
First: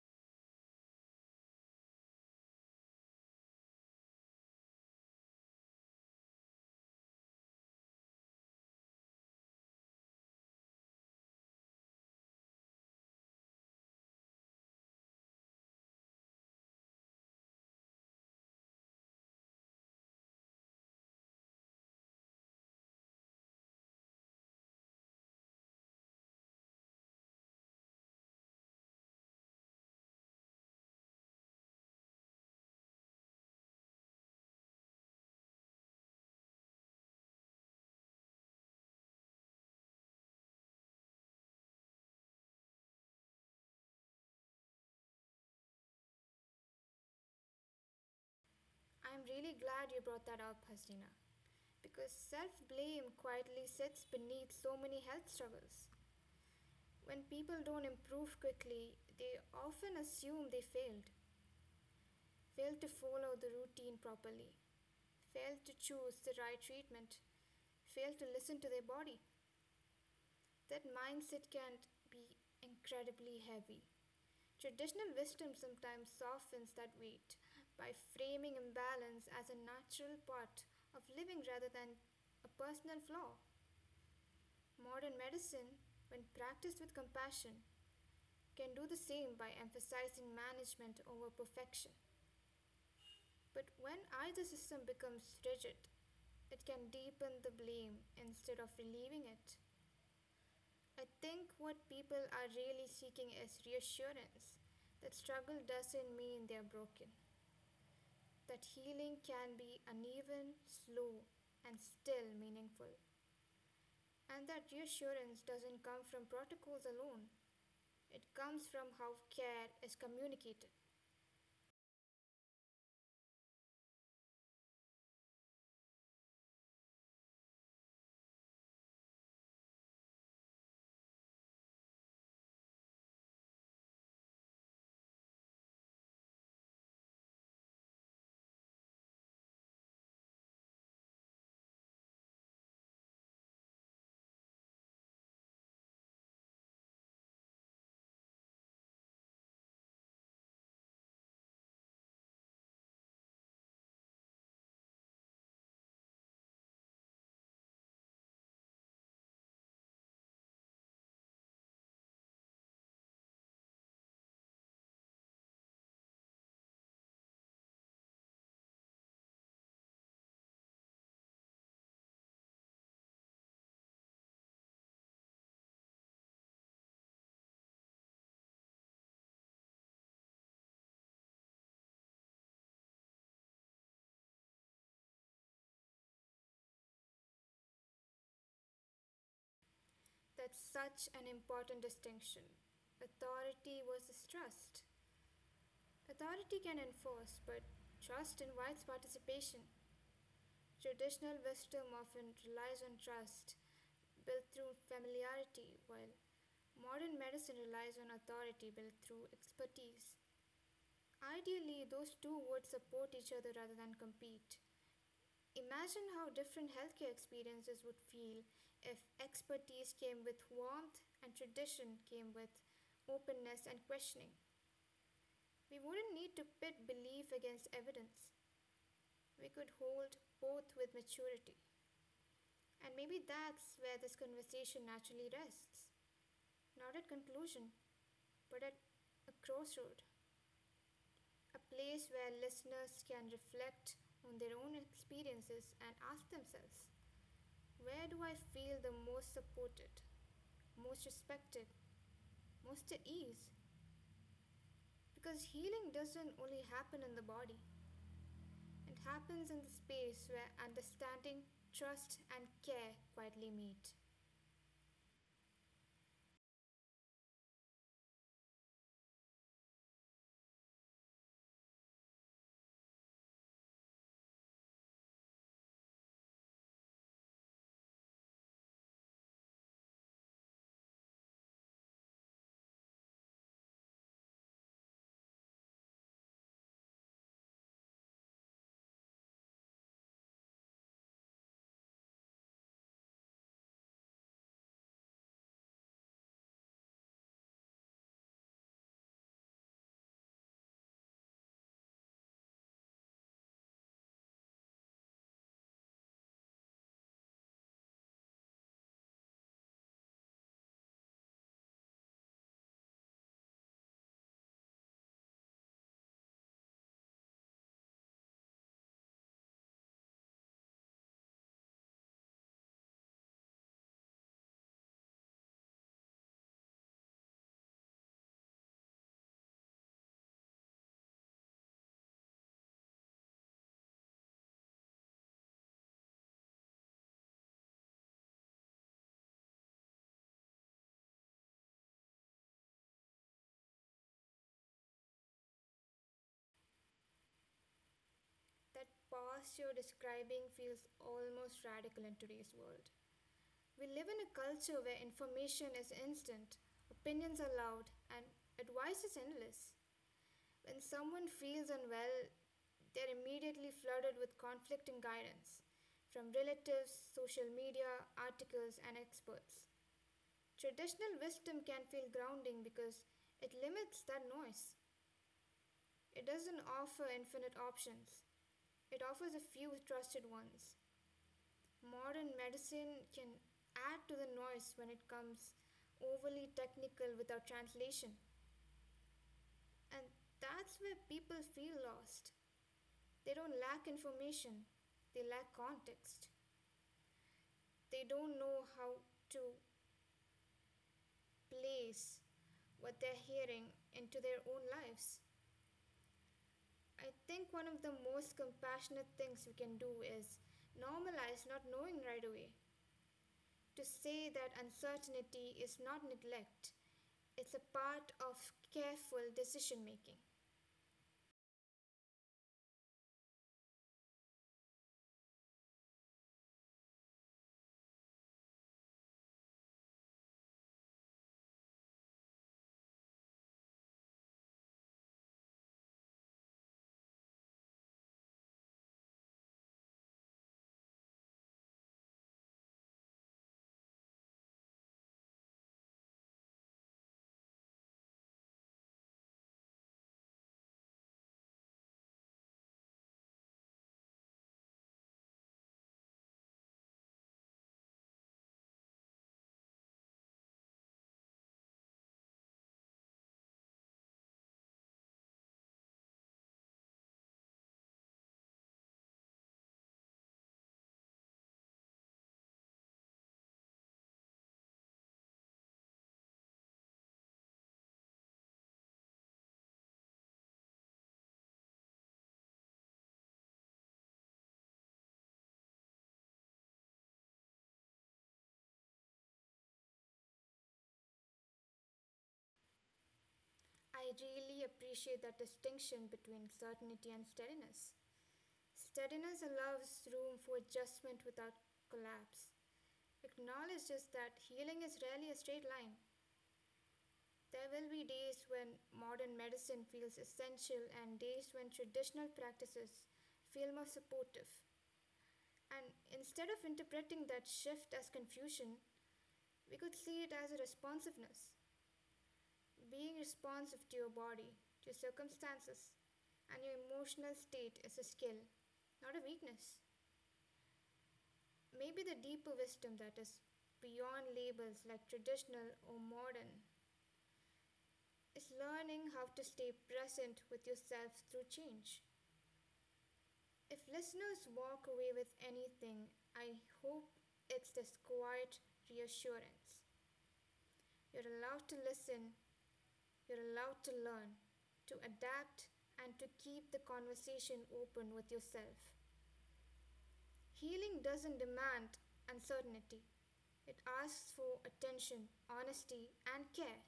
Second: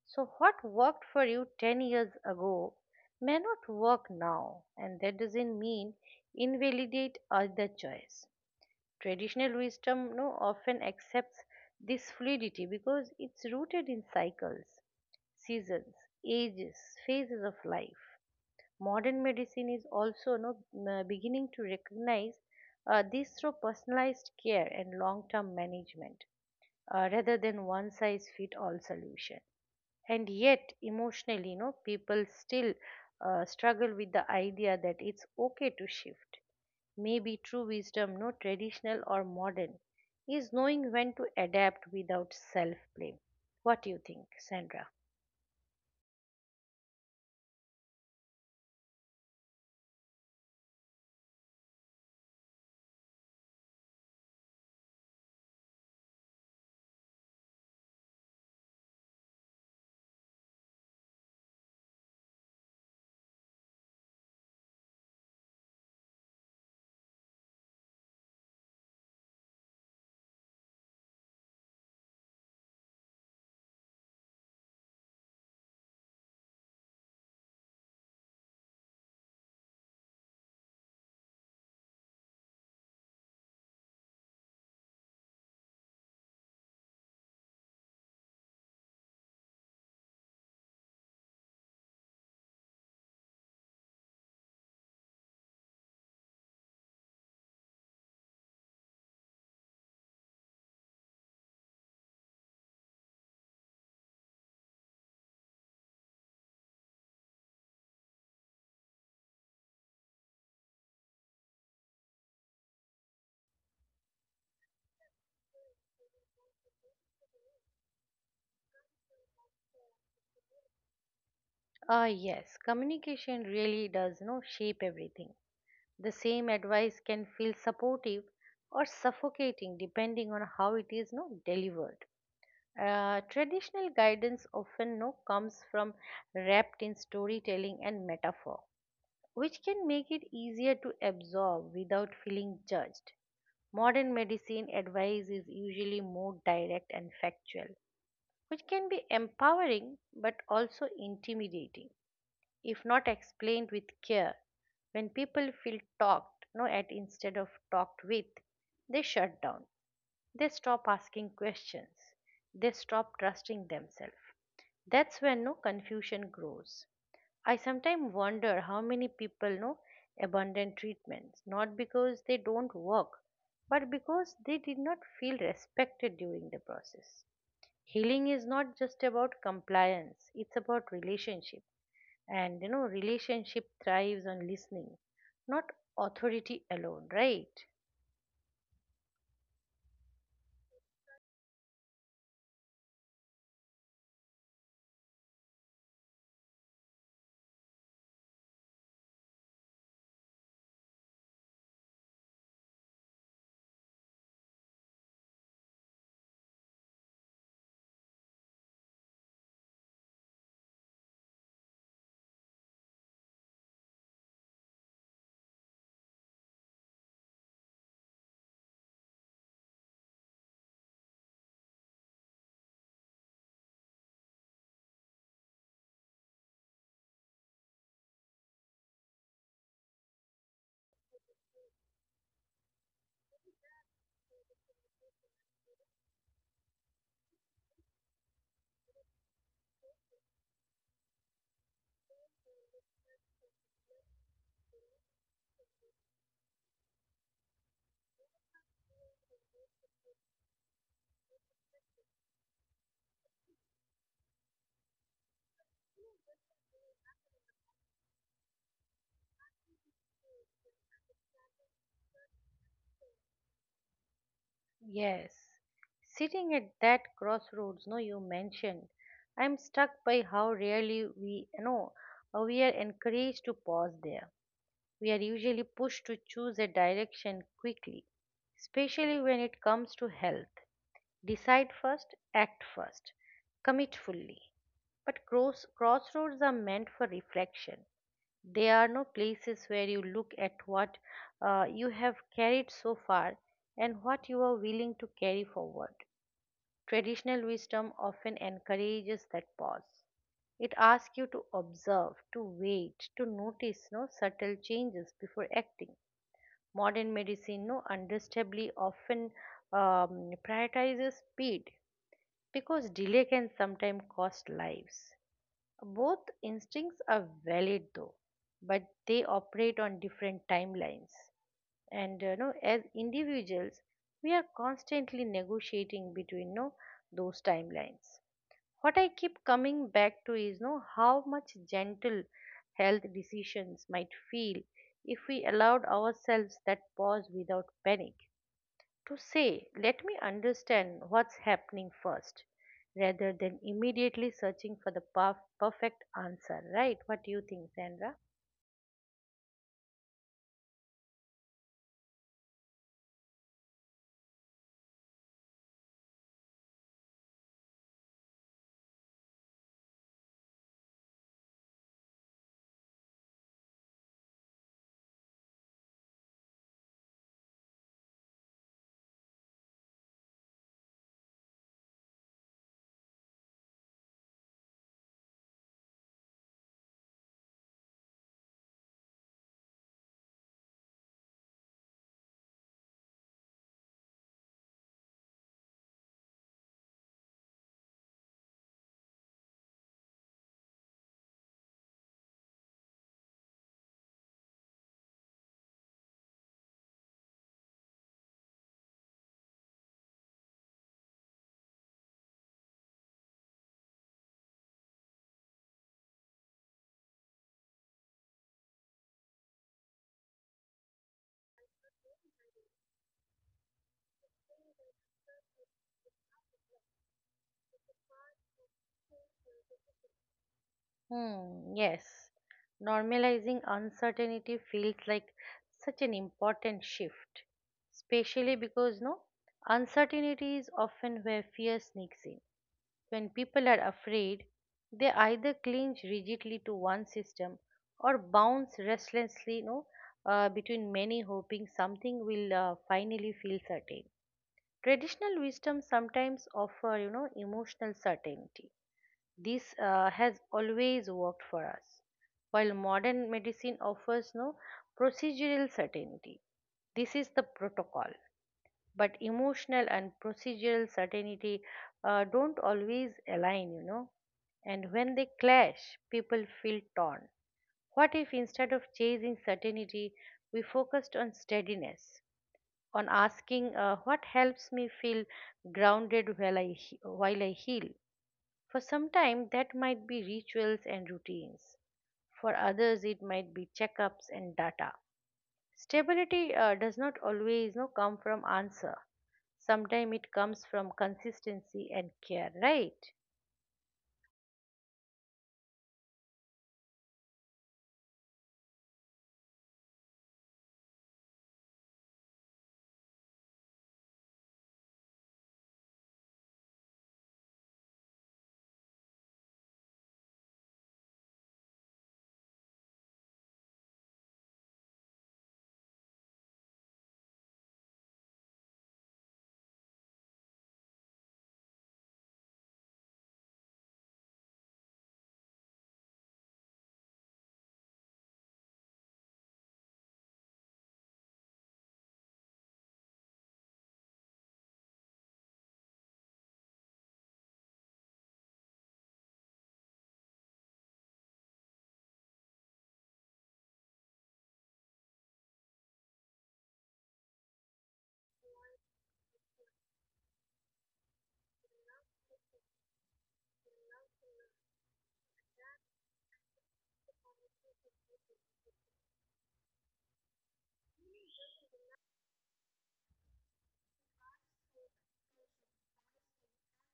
Speaker 1: So what worked for you 10 years ago may not work now, and that doesn't mean invalidate other choice. Traditional wisdom no often accepts this fluidity because it's rooted in cycles, seasons, ages, phases of life. Modern medicine is also, beginning to recognize this through personalized care and long term management, rather than one size fit all solution. And yet, emotionally, people still struggle with the idea that it's okay to shift. Maybe true wisdom, no traditional or modern, is knowing when to adapt without self blame. What do you think, Sandra?
Speaker 2: I'm really glad you brought that up, Hasdina, because self blame quietly sits beneath so many health struggles. When people don't improve quickly, they often assume they failed. Fail to follow the routine properly, fail to choose the right treatment, fail to listen to their body, that mindset can be incredibly heavy. Traditional wisdom sometimes softens that weight by framing imbalance as a natural part of living rather than a personal flaw. Modern medicine, when practiced with compassion, can do the same by emphasizing management over perfection. But when either system becomes rigid, it can deepen the blame instead of relieving it. I think what people are really seeking is reassurance that struggle doesn't mean they're broken, that healing can be uneven, slow, and still meaningful, and that reassurance doesn't come from protocols alone. It comes from how care is communicated.
Speaker 1: Ah, yes, communication really does no shape everything. The same advice can feel supportive or suffocating depending on how it is no delivered. Traditional guidance often no comes from wrapped in storytelling and metaphor, which can make it easier to absorb without feeling judged. Modern medicine advice is usually more direct and factual, which can be empowering but also intimidating if not explained with care. When people feel talked no at instead of talked with, they shut down. They stop asking questions. They stop trusting themselves. That's when no confusion grows. I sometimes wonder how many people know abundant treatments, not because they don't work, but because they did not feel respected during the process. Healing is not just about compliance, it's about relationship, and relationship thrives on listening, not authority alone, right?
Speaker 2: That's such an important distinction. Authority versus trust. Authority can enforce, but trust invites participation. Traditional wisdom often relies on trust, built through familiarity, while modern medicine relies on authority built through expertise. Ideally, those two would support each other rather than compete. Imagine how different healthcare experiences would feel if expertise came with warmth and tradition came with openness and questioning. We wouldn't need to pit belief against evidence. We could hold both with maturity. And maybe that's where this conversation naturally rests. Not at conclusion, but at a crossroad, a place where listeners can reflect on their own experiences and ask themselves, where do I feel the most supported, most respected, most at ease? Because healing doesn't only happen in the body, it happens in the space where understanding, trust, and care quietly meet.
Speaker 1: Yes, sitting at that crossroads no you mentioned, I'm struck by how rarely we you know we are encouraged to pause there. We are usually pushed to choose a direction quickly, especially when it comes to health. Decide first, act first, commit fully. But crossroads are meant for reflection. There are no places where you look at what you have carried so far, and what you are willing to carry forward. Traditional wisdom often encourages that pause. It asks you to observe, to wait, to notice no subtle changes before acting. Modern medicine, no understandably, often prioritizes speed because delay can sometimes cost lives. Both instincts are valid though, but they operate on different timelines. And, as individuals, we are constantly negotiating between, those timelines. What I keep coming back to is, how much gentle health decisions might feel if we allowed ourselves that pause without panic, to say, let me understand what's happening first, rather than immediately searching for the perfect answer, right? What do you think, Sandra?
Speaker 2: That past you're describing feels almost radical in today's world. We live in a culture where information is instant, opinions are loud, and advice is endless. When someone feels unwell, they're immediately flooded with conflicting guidance from relatives, social media, articles, and experts. Traditional wisdom can feel grounding because it limits that noise. It doesn't offer infinite options, it offers a few trusted ones. Modern medicine can add to the noise when it comes overly technical without translation. And that's where people feel lost. They don't lack information, they lack context. They don't know how to place what they're hearing into their own lives. I think one of the most compassionate things we can do is normalize not knowing right away. To say that uncertainty is not neglect, it's a part of careful decision making.
Speaker 1: Hmm, yes, normalizing uncertainty feels like such an important shift, especially because no uncertainty is often where fear sneaks in. When people are afraid, they either cling rigidly to one system or bounce restlessly, between many, hoping something will finally feel certain. Traditional wisdom sometimes offer, emotional certainty, this has always worked for us. While modern medicine offers no procedural certainty, this is the protocol. But emotional and procedural certainty don't always align, you know. And when they clash, people feel torn. What if, instead of chasing certainty, we focused on steadiness, on asking, what helps me feel grounded while I heal? For some time, that might be rituals and routines. For others, it might be checkups and data. Stability does not always, come from answer. Sometimes it comes from consistency and care, right?
Speaker 2: I really appreciate that distinction between certainty and steadiness. Steadiness allows room for adjustment without collapse, acknowledges that healing is rarely a straight line. There will be days when modern medicine feels essential and days when traditional practices feel more supportive. And instead of interpreting that shift as confusion, we could see it as a responsiveness, being responsive to your body, to circumstances, and your emotional state is a skill, not a weakness. Maybe the deeper wisdom that is beyond labels like traditional or modern is learning how to stay present with yourself through change. If listeners walk away with anything, I hope it's this quiet reassurance. You're allowed to listen, you're allowed to learn, to adapt, and to keep the conversation open with yourself. Healing doesn't demand uncertainty, it asks for attention, honesty, and care.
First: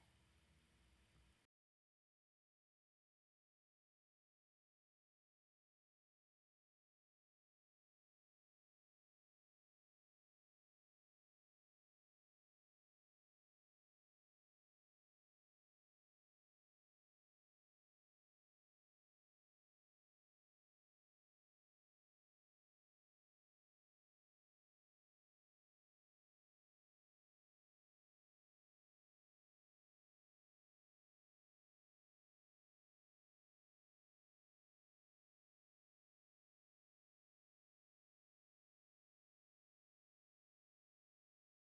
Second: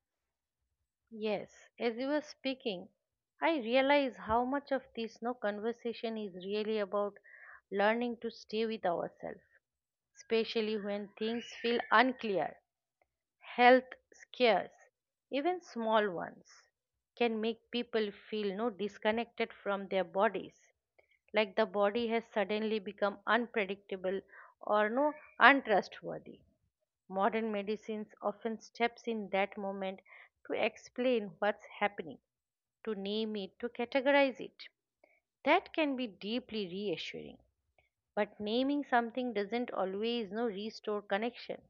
Speaker 1: Yes, as you were speaking, I realize how much of this no conversation is really about learning to stay with ourselves, especially when things feel unclear. Health scares, even small ones, can make people feel no disconnected from their bodies, like the body has suddenly become unpredictable or no untrustworthy. Modern medicines often steps in that moment to explain what's happening, to name it, to categorize it. That can be deeply reassuring, but naming something doesn't always no restore connection.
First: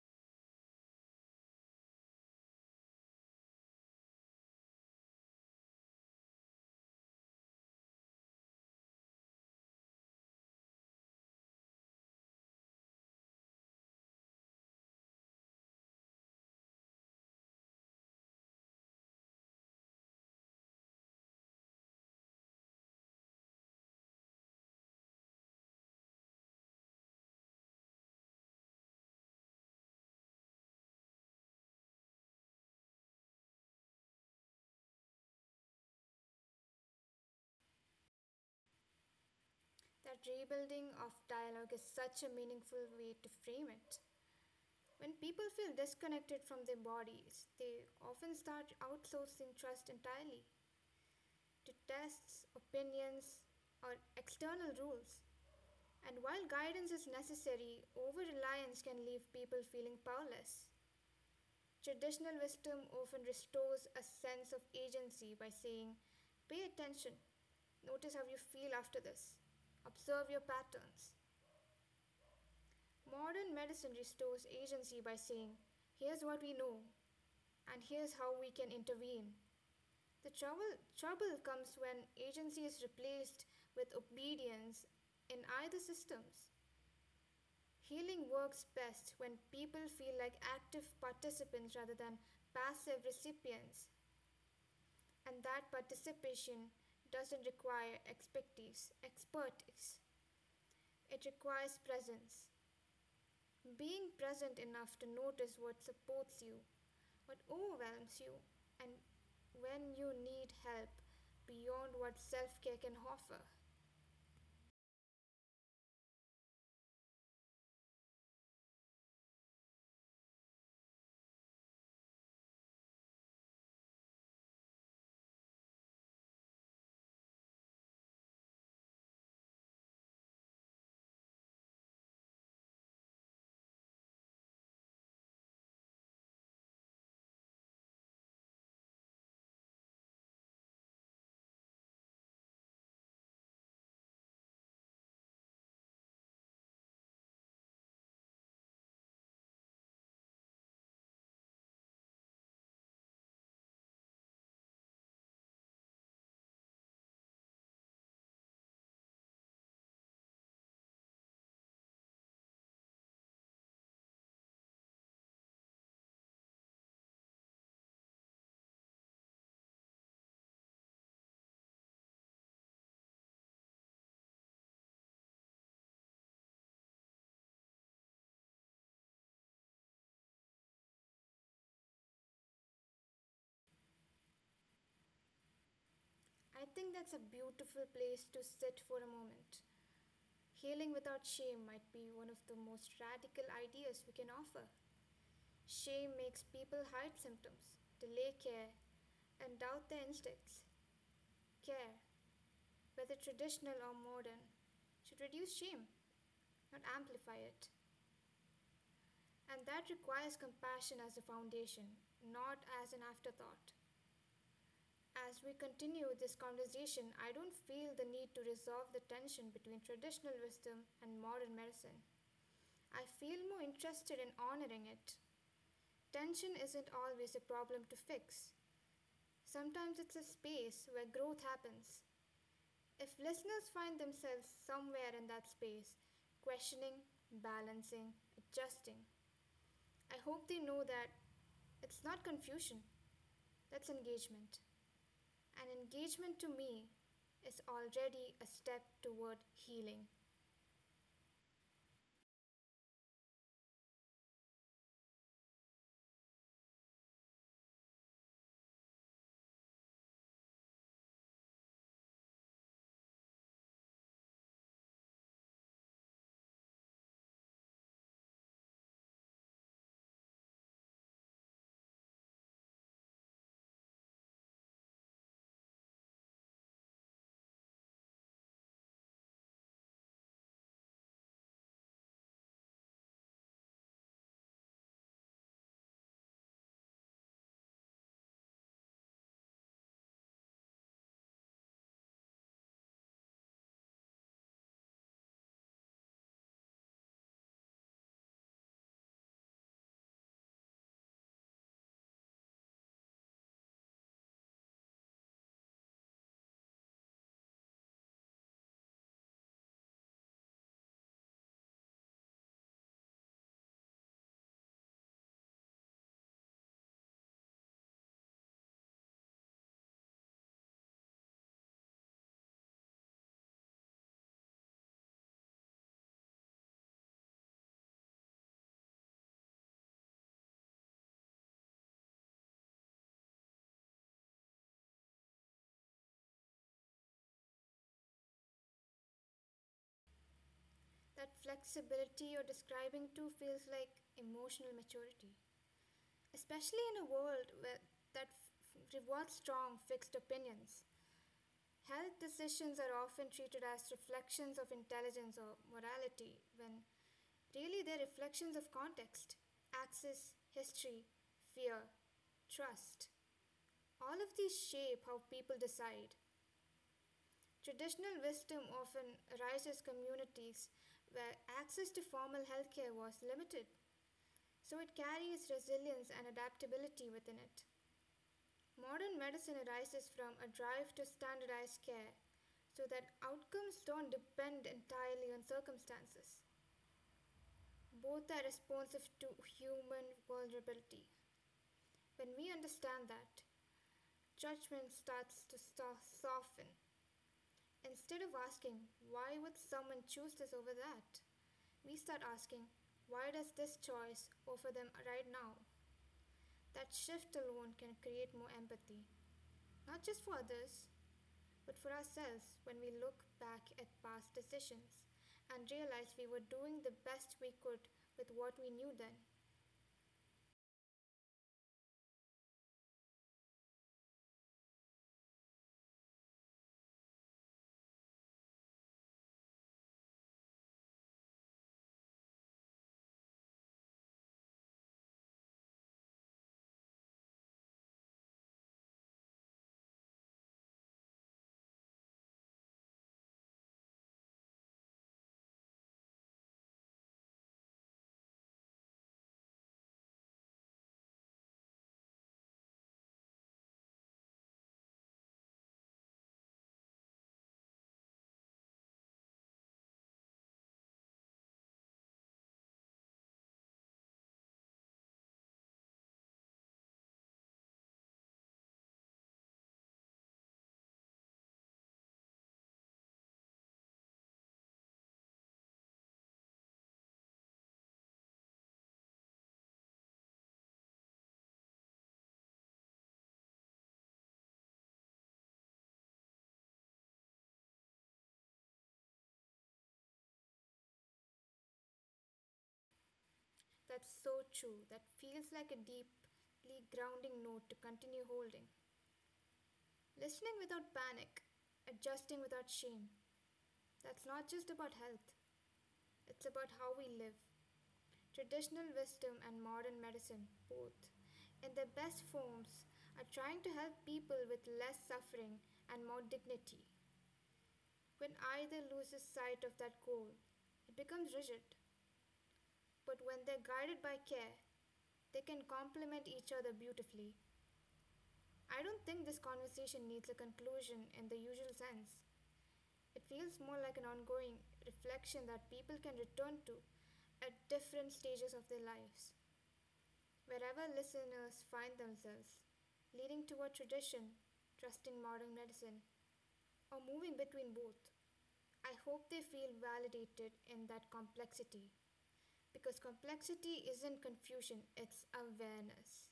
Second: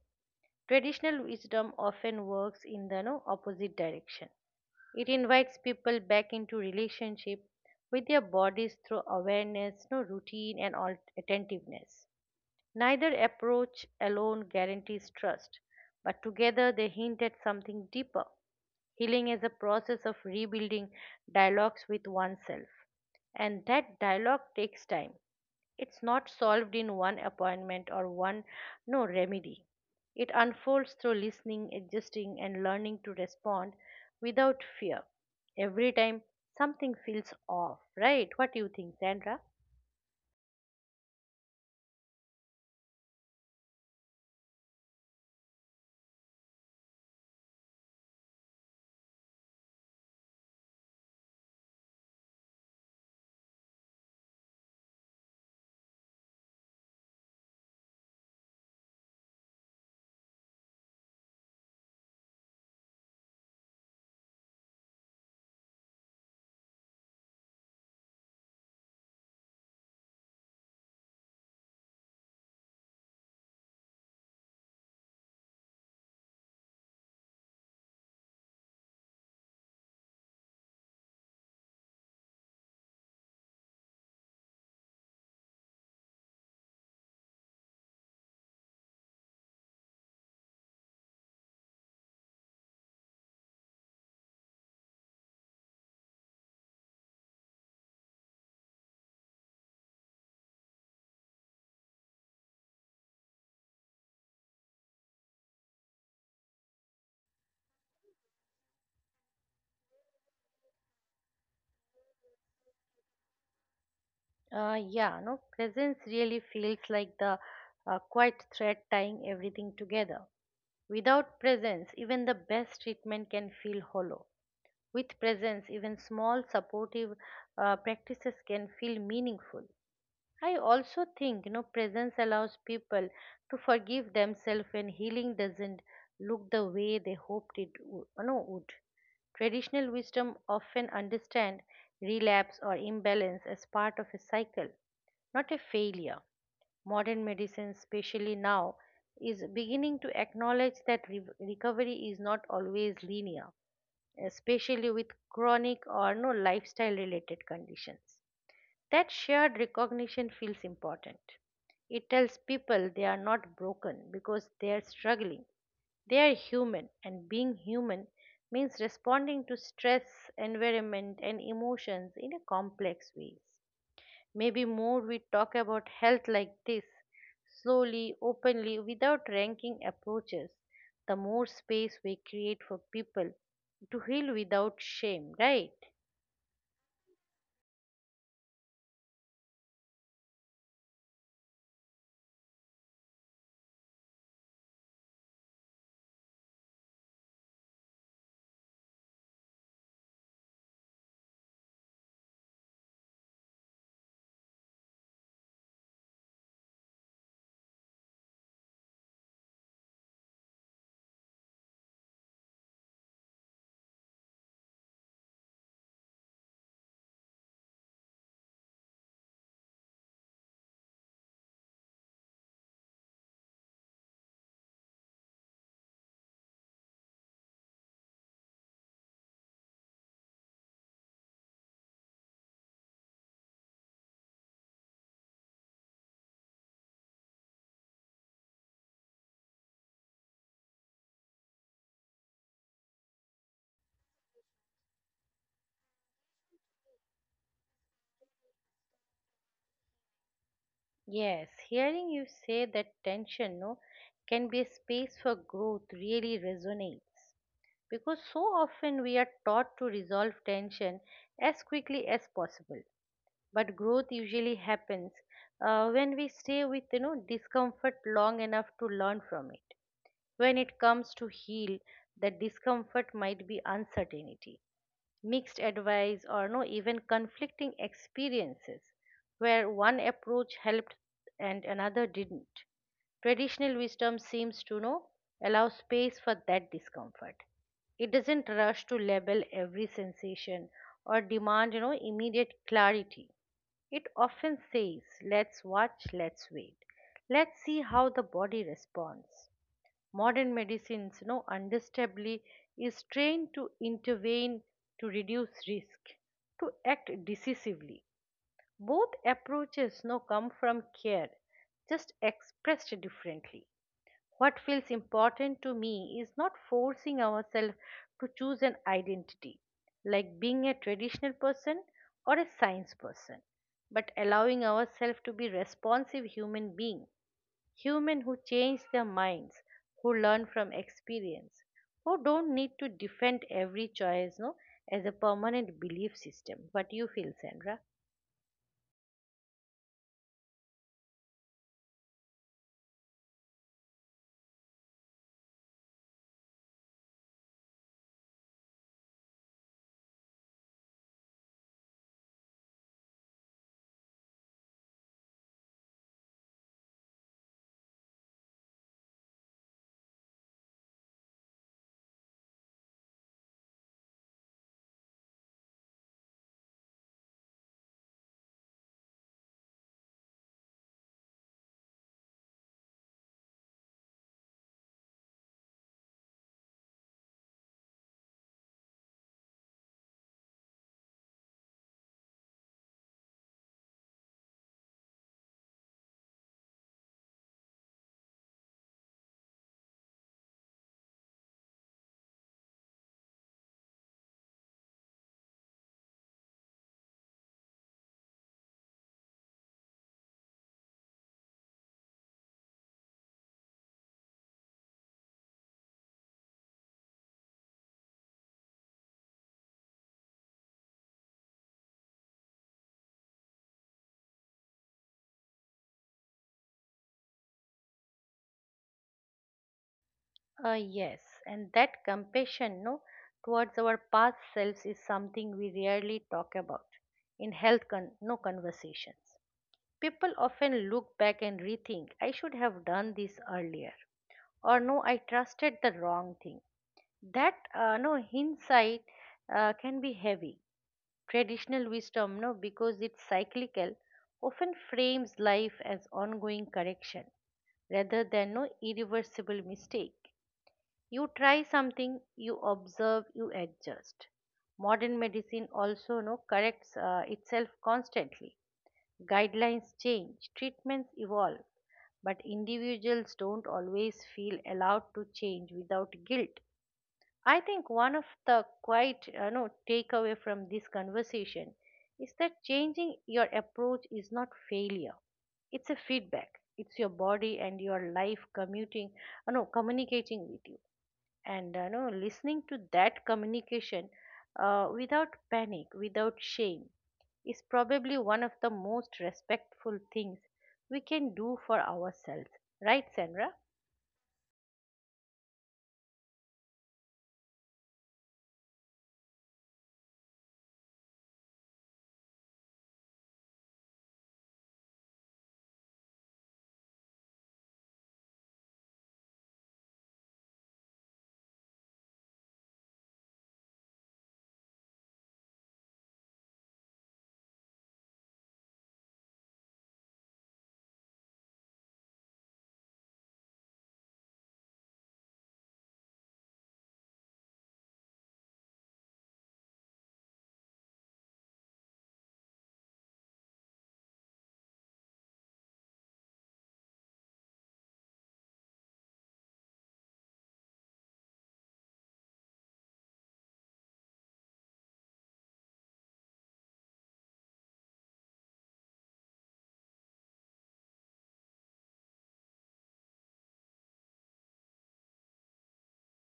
Speaker 1: Traditional wisdom often works in the no, opposite direction. It invites people back into relationship with their bodies through awareness, no routine, and attentiveness. Neither approach alone guarantees trust, but together they hint at something deeper. Healing is a process of rebuilding dialogues with oneself, and that dialogue takes time. It's not solved in one appointment or one no remedy. It unfolds through listening, adjusting, and learning to respond without fear. Every time something feels off, right? What do you think, Sandra?
Speaker 2: That rebuilding of dialogue is such a meaningful way to frame it. When people feel disconnected from their bodies, they often start outsourcing trust entirely to tests, opinions, or external rules. And while guidance is necessary, over reliance can leave people feeling powerless. Traditional wisdom often restores a sense of agency by saying, pay attention, notice how you feel after this, observe your patterns. Modern medicine restores agency by saying, here's what we know, and here's how we can intervene. The trouble comes when agency is replaced with obedience in either systems. Healing works best when people feel like active participants rather than passive recipients, and that participation doesn't require expertise. It requires presence. Being present enough to notice what supports you, what overwhelms you, and when you need help beyond what self care can offer.
Speaker 1: Yeah, no, presence really feels like the quiet thread tying everything together. Without presence, even the best treatment can feel hollow. With presence, even small supportive practices can feel meaningful. I also think, presence allows people to forgive themselves when healing doesn't look the way they hoped it would, no, would. Traditional wisdom often understand relapse or imbalance as part of a cycle, not a failure. Modern medicine, especially now, is beginning to acknowledge that recovery is not always linear, especially with chronic or no lifestyle related conditions. That shared recognition feels important. It tells people they are not broken because they are struggling. They are human, and being human means responding to stress, environment, and emotions in a complex ways. Maybe more we talk about health like this, slowly, openly, without ranking approaches, the more space we create for people to heal without shame, right?
Speaker 2: I think that's a beautiful place to sit for a moment. Healing without shame might be one of the most radical ideas we can offer. Shame makes people hide symptoms, delay care, and doubt their instincts. Care, whether traditional or modern, should reduce shame, not amplify it. And that requires compassion as a foundation, not as an afterthought. As we continue this conversation, I don't feel the need to resolve the tension between traditional wisdom and modern medicine. I feel more interested in honoring it. Tension isn't always a problem to fix, sometimes it's a space where growth happens. If listeners find themselves somewhere in that space, questioning, balancing, adjusting, I hope they know that it's not confusion, that's engagement. And engagement to me is already a step toward healing.
Speaker 1: Yes, hearing you say that tension no can be a space for growth really resonates, because so often we are taught to resolve tension as quickly as possible. But growth usually happens when we stay with, discomfort long enough to learn from it. When it comes to heal, the discomfort might be uncertainty, mixed advice, or no even conflicting experiences where one approach helped and another didn't. Traditional wisdom seems to know allow space for that discomfort. It doesn't rush to label every sensation or demand, immediate clarity. It often says, let's watch, let's wait, let's see how the body responds. Modern medicines, understandably, is trained to intervene, to reduce risk, to act decisively. Both approaches, come from care, just expressed differently. What feels important to me is not forcing ourselves to choose an identity, like being a traditional person or a science person, but allowing ourselves to be responsive human being. Humans who change their minds, who learn from experience, who don't need to defend every choice no, as a permanent belief system. What do you feel, Sandra?
Speaker 2: That flexibility you're describing too feels like emotional maturity. Especially in a world where, rewards strong, fixed opinions. Health decisions are often treated as reflections of intelligence or morality, when really they're reflections of context, access, history, fear, trust. All of these shape how people decide. Traditional wisdom often arises communities where access to formal healthcare was limited, so it carries resilience and adaptability within it. Modern medicine arises from a drive to standardize care so that outcomes don't depend entirely on circumstances. Both are responsive to human vulnerability. When we understand that, judgment starts to soften. Instead of asking, why would someone choose this over that? We start asking, why does this choice offer them right now? That shift alone can create more empathy. Not just for others, but for ourselves when we look back at past decisions and realize we were doing the best we could with what we knew then.
Speaker 1: Yes, and that compassion no, towards our past selves is something we rarely talk about in health con- no conversations. People often look back and rethink, I should have done this earlier, or no, I trusted the wrong thing. That no hindsight can be heavy. Traditional wisdom, no, because it's cyclical, often frames life as ongoing correction rather than no irreversible mistake. You try something, you observe, you adjust. Modern medicine also no corrects itself constantly. Guidelines change, treatments evolve, but individuals don't always feel allowed to change without guilt. I think one of the quite you know takeaway from this conversation is that changing your approach is not failure. It's a feedback. It's your body and your life communicating with you. Listening to that communication without panic, without shame, is probably one of the most respectful things we can do for ourselves. Right, Sandra?
Speaker 2: That's so true. That feels like a deeply grounding note to continue holding. Listening without panic, adjusting without shame. That's not just about health, it's about how we live. Traditional wisdom and modern medicine, both, in their best forms, are trying to help people with less suffering and more dignity. When either loses sight of that goal, it becomes rigid. But when they're guided by care, they can complement each other beautifully. I don't think this conversation needs a conclusion in the usual sense. It feels more like an ongoing reflection that people can return to at different stages of their lives. Wherever listeners find themselves, leaning toward tradition, trusting modern medicine, or moving between both. I hope they feel validated in that complexity. Because complexity isn't confusion, it's awareness.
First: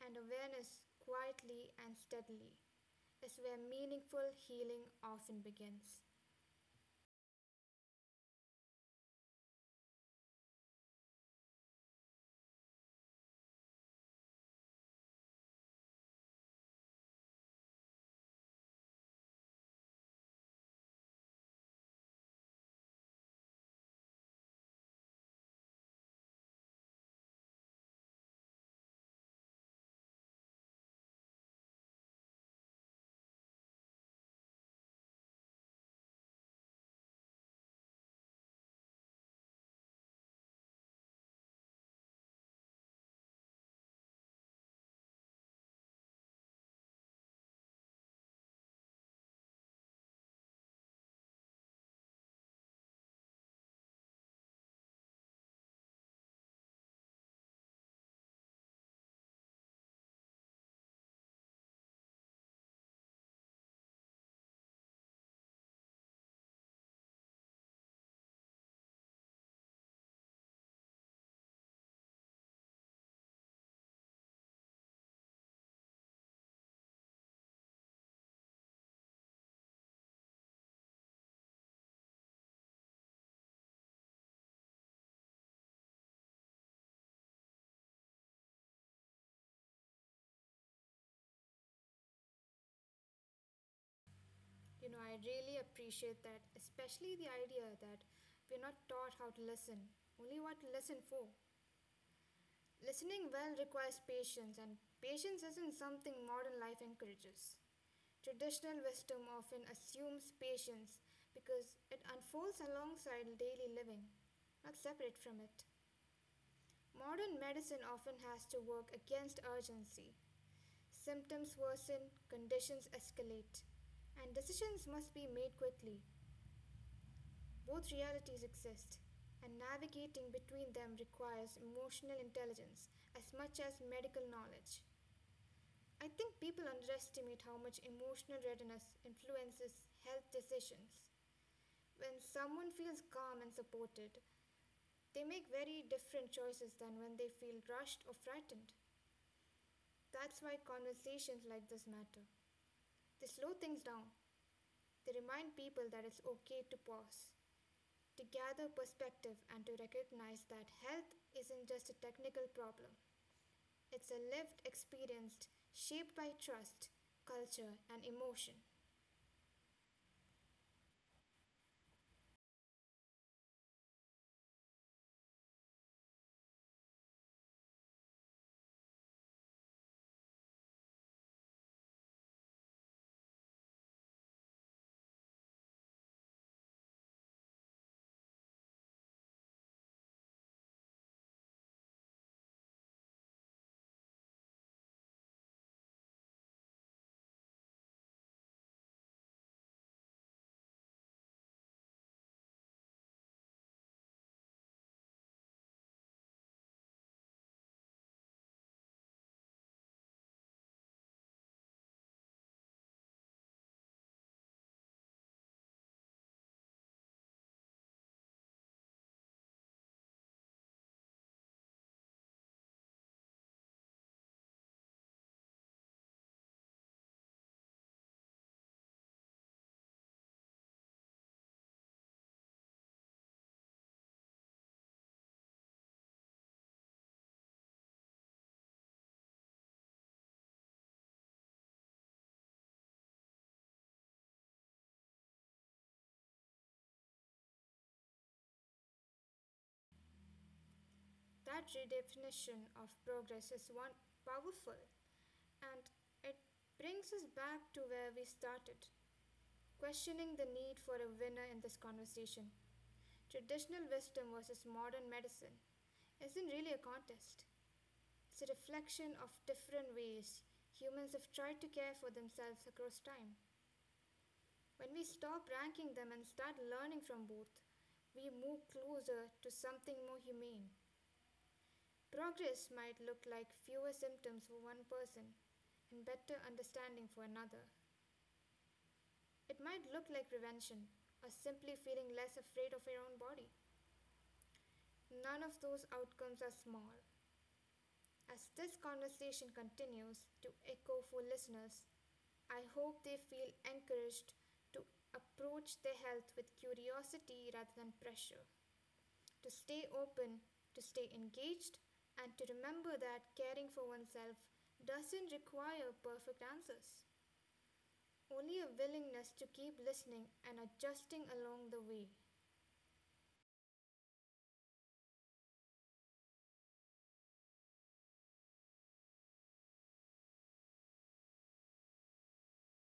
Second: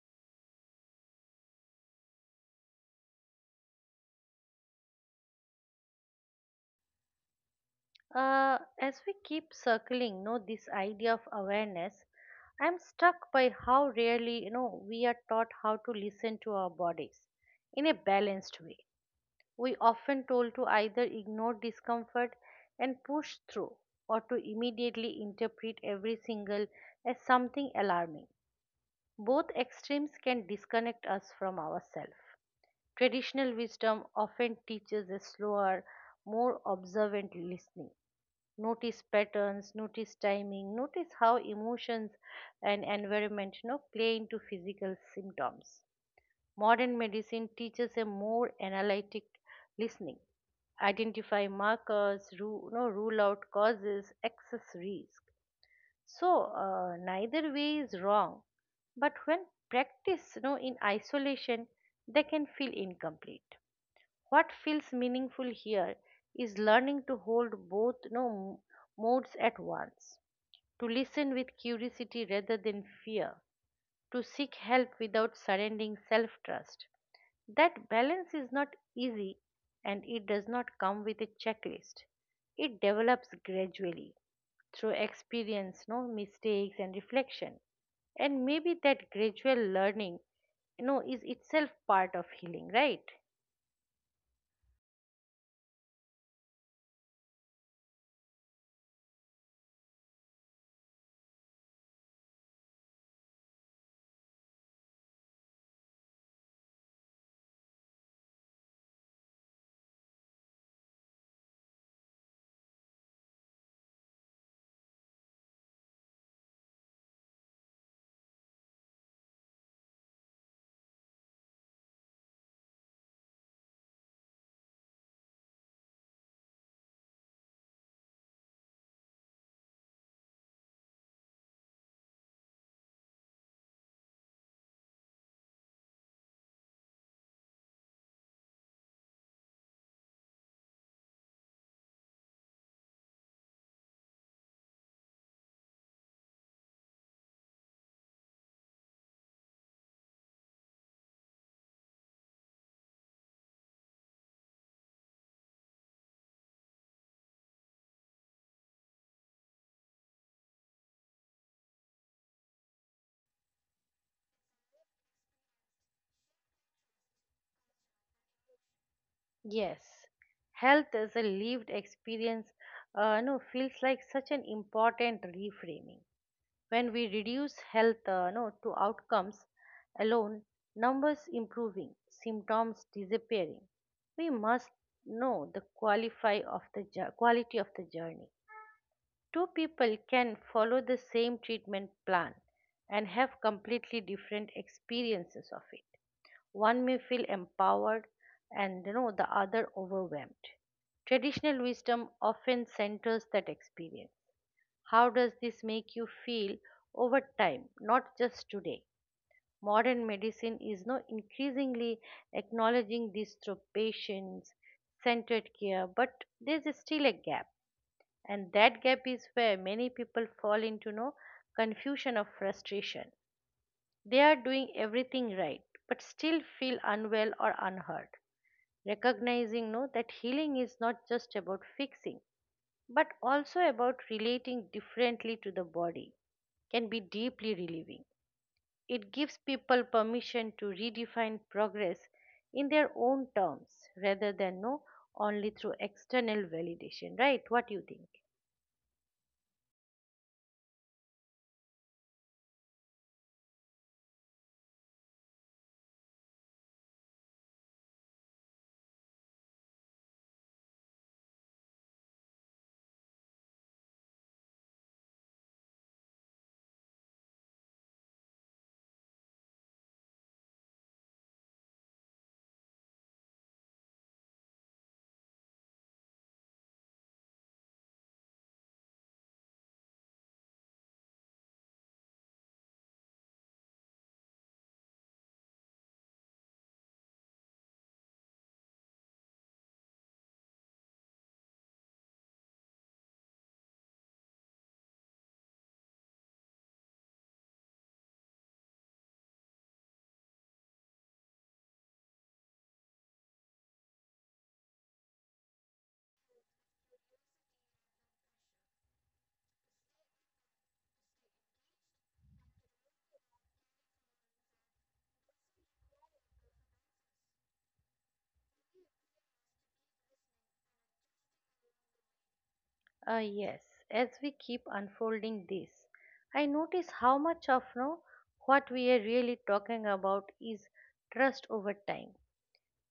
Speaker 2: And awareness, quietly and steadily, is where meaningful healing often begins.
Speaker 1: As we keep circling, no, this idea of awareness, I'm struck by how rarely, we are taught how to listen to our bodies in a balanced way. We often told to either ignore discomfort and push through, or to immediately interpret every single as something alarming. Both extremes can disconnect us from ourselves. Traditional wisdom often teaches a slower, more observant listening. Notice patterns, notice timing, notice how emotions and environment, play into physical symptoms. Modern medicine teaches a more analytic listening. Identify markers, rule out causes, access risk. So, neither way is wrong, but when practiced, in isolation, they can feel incomplete. What feels meaningful here is learning to hold both no m- modes at once, to listen with curiosity rather than fear, to seek help without surrendering self-trust. That balance is not easy and it does not come with a checklist. It develops gradually through experience, no mistakes, and reflection. And maybe that gradual learning is itself part of healing, right?
Speaker 2: You know, I really appreciate that, especially the idea that we're not taught how to listen, only what to listen for. Listening well requires patience, and patience isn't something modern life encourages. Traditional wisdom often assumes patience because it unfolds alongside daily living, not separate from it. Modern medicine often has to work against urgency. Symptoms worsen, conditions escalate, and decisions must be made quickly. Both realities exist, and navigating between them requires emotional intelligence as much as medical knowledge. I think people underestimate how much emotional readiness influences health decisions. When someone feels calm and supported, they make very different choices than when they feel rushed or frightened. That's why conversations like this matter. They slow things down, they remind people that it's okay to pause, to gather perspective, and to recognize that health isn't just a technical problem, it's a lived experience shaped by trust, culture, and emotion.
Speaker 1: Yes, health as a lived experience no feels like such an important reframing. When we reduce health no to outcomes alone, numbers improving, symptoms disappearing, we must know the qualify of the jour- quality of the journey. Two people can follow the same treatment plan and have completely different experiences of it. One may feel empowered and the other overwhelmed. Traditional wisdom often centers that experience. How does this make you feel over time, not just today? Modern medicine is now increasingly acknowledging this through patients centered care, but there's still a gap. And that gap is where many people fall into no confusion or frustration. They are doing everything right, but still feel unwell or unheard. Recognizing that healing is not just about fixing but also about relating differently to the body can be deeply relieving. It gives people permission to redefine progress in their own terms rather than no only through external validation. Right? What do you think?
Speaker 2: That redefinition of progress is one powerful, and it brings us back to where we started, questioning the need for a winner in this conversation. Traditional wisdom versus modern medicine isn't really a contest. It's a reflection of different ways humans have tried to care for themselves across time. When we stop ranking them and start learning from both, we move closer to something more humane. Progress might look like fewer symptoms for one person and better understanding for another. It might look like prevention or simply feeling less afraid of your own body. None of those outcomes are small. As this conversation continues to echo for listeners, I hope they feel encouraged to approach their health with curiosity rather than pressure. To stay open, to stay engaged, and to remember that caring for oneself doesn't require perfect answers, only a willingness to keep listening and adjusting along the way.
Speaker 1: Yes, as we keep unfolding this, I notice how much of no what we are really talking about is trust over time.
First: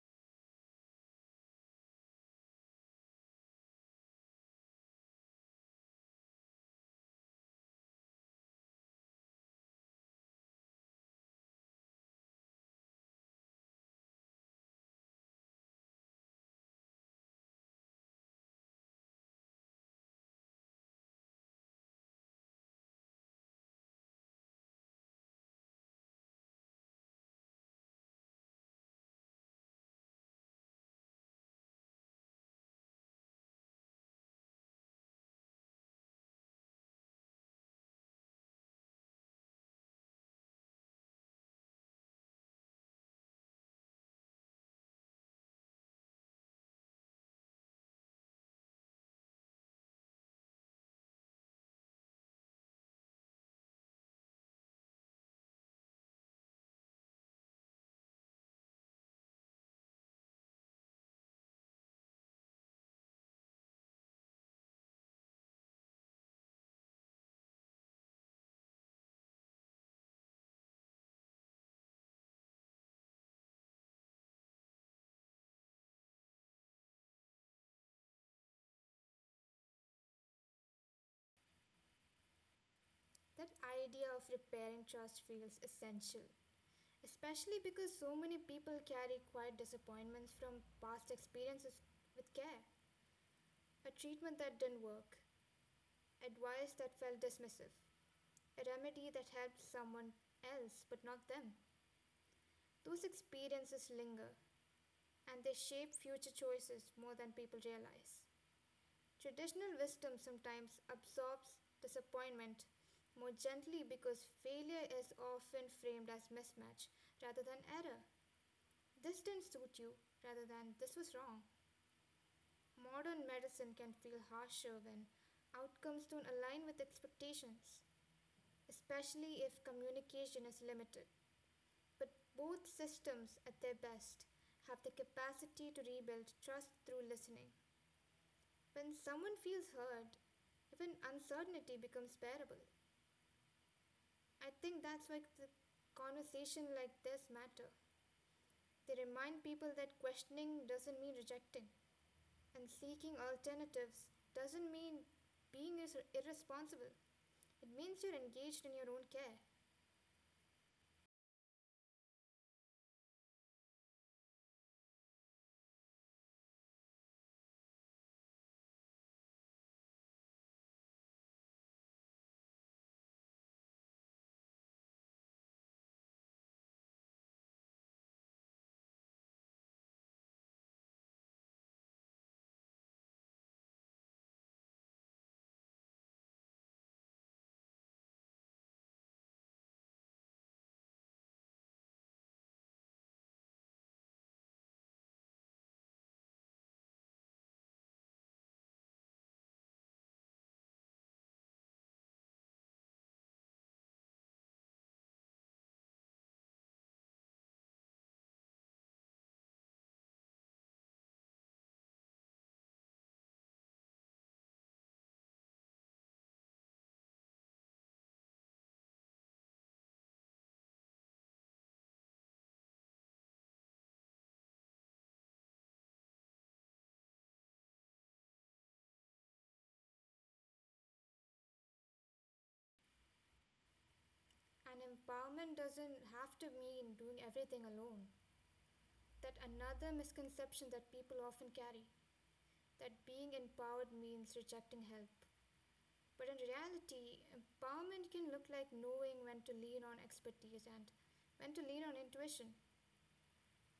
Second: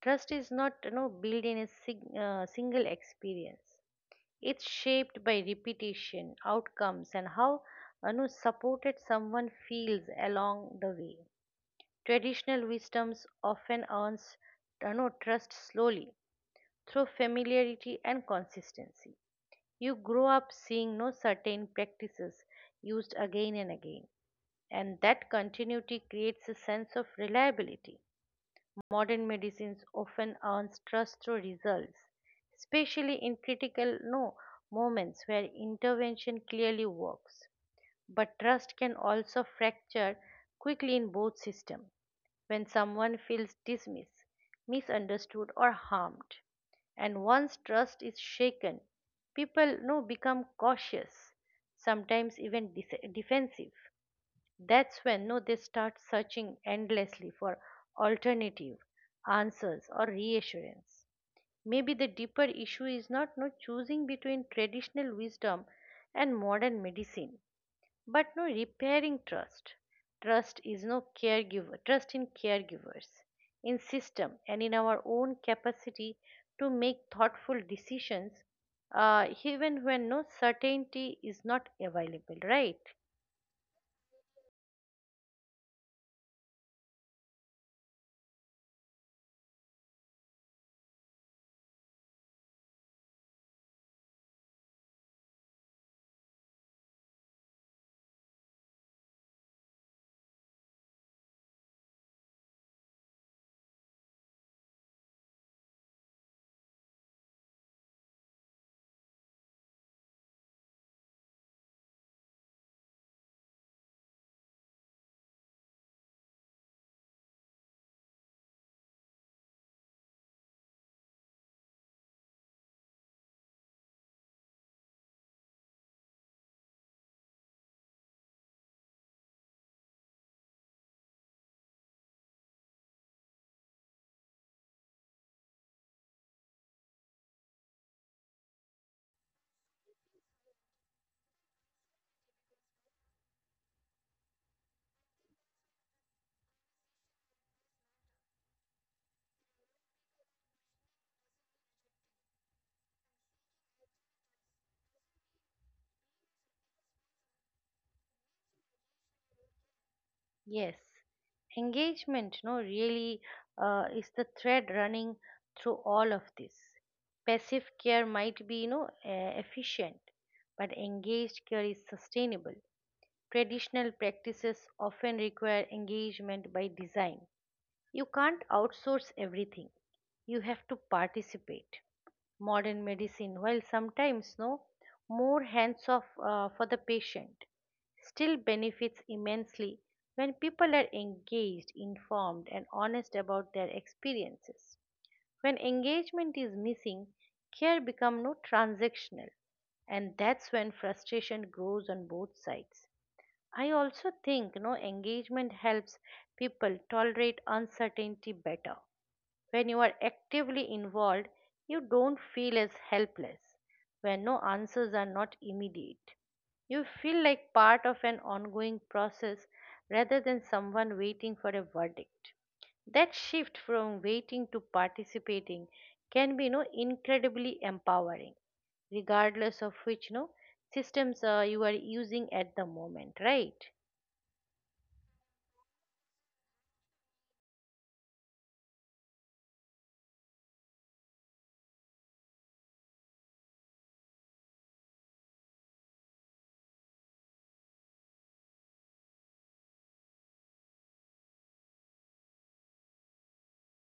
Speaker 1: Trust is not built in a single experience. It's shaped by repetition, outcomes, and how, supported someone feels along the way. Traditional wisdoms often earns trust slowly through familiarity and consistency. You grow up seeing no certain practices used again and again, and that continuity creates a sense of reliability. Modern medicines often earns trust through results, especially in critical no moments where intervention clearly works. But trust can also fracture quickly in both systems when someone feels dismissed, misunderstood, or harmed. And once trust is shaken, people no become cautious, sometimes even defensive. That's when no they start searching endlessly for alternative answers or reassurance. Maybe the deeper issue is not no choosing between traditional wisdom and modern medicine, but no repairing trust. Trust is no caregiver trust in caregivers, in system, and in our own capacity to make thoughtful decisions, even when certainty is not available. Right?
Speaker 2: That idea of repairing trust feels essential, especially because so many people carry quiet disappointments from past experiences with care. A treatment that didn't work, advice that felt dismissive, a remedy that helped someone else but not them. Those experiences linger and they shape future choices more than people realize. Traditional wisdom sometimes absorbs disappointment more gently because failure is often framed as mismatch rather than error. This didn't suit you rather than this was wrong. Modern medicine can feel harsher when outcomes don't align with expectations, especially if communication is limited. But both systems, at their best, have the capacity to rebuild trust through listening. When someone feels heard, even uncertainty becomes bearable. I think that's why the conversation like this matter. They remind people that questioning doesn't mean rejecting, and seeking alternatives doesn't mean being irresponsible. It means you're engaged in your own care,
Speaker 1: Yes, engagement, no, really is the thread running through all of this. Passive care might be, efficient, but engaged care is sustainable. Traditional practices often require engagement by design. You can't outsource everything. You have to participate. Modern medicine, while sometimes no more hands off for the patient, still benefits immensely when people are engaged, informed, and honest about their experiences. When engagement is missing, care becomes no transactional, and that's when frustration grows on both sides. I also think no engagement helps people tolerate uncertainty better. When you are actively involved, you don't feel as helpless, when answers are not immediate. You feel like part of an ongoing process rather than someone waiting for a verdict. That shift from waiting to participating can be, incredibly empowering, regardless of which, systems you are using at the moment, right?
Speaker 2: and empowerment doesn't have to mean doing everything alone. That another misconception that people often carry that being empowered means rejecting help. But in reality, empowerment can look like knowing when to lean on expertise and when to lean on intuition.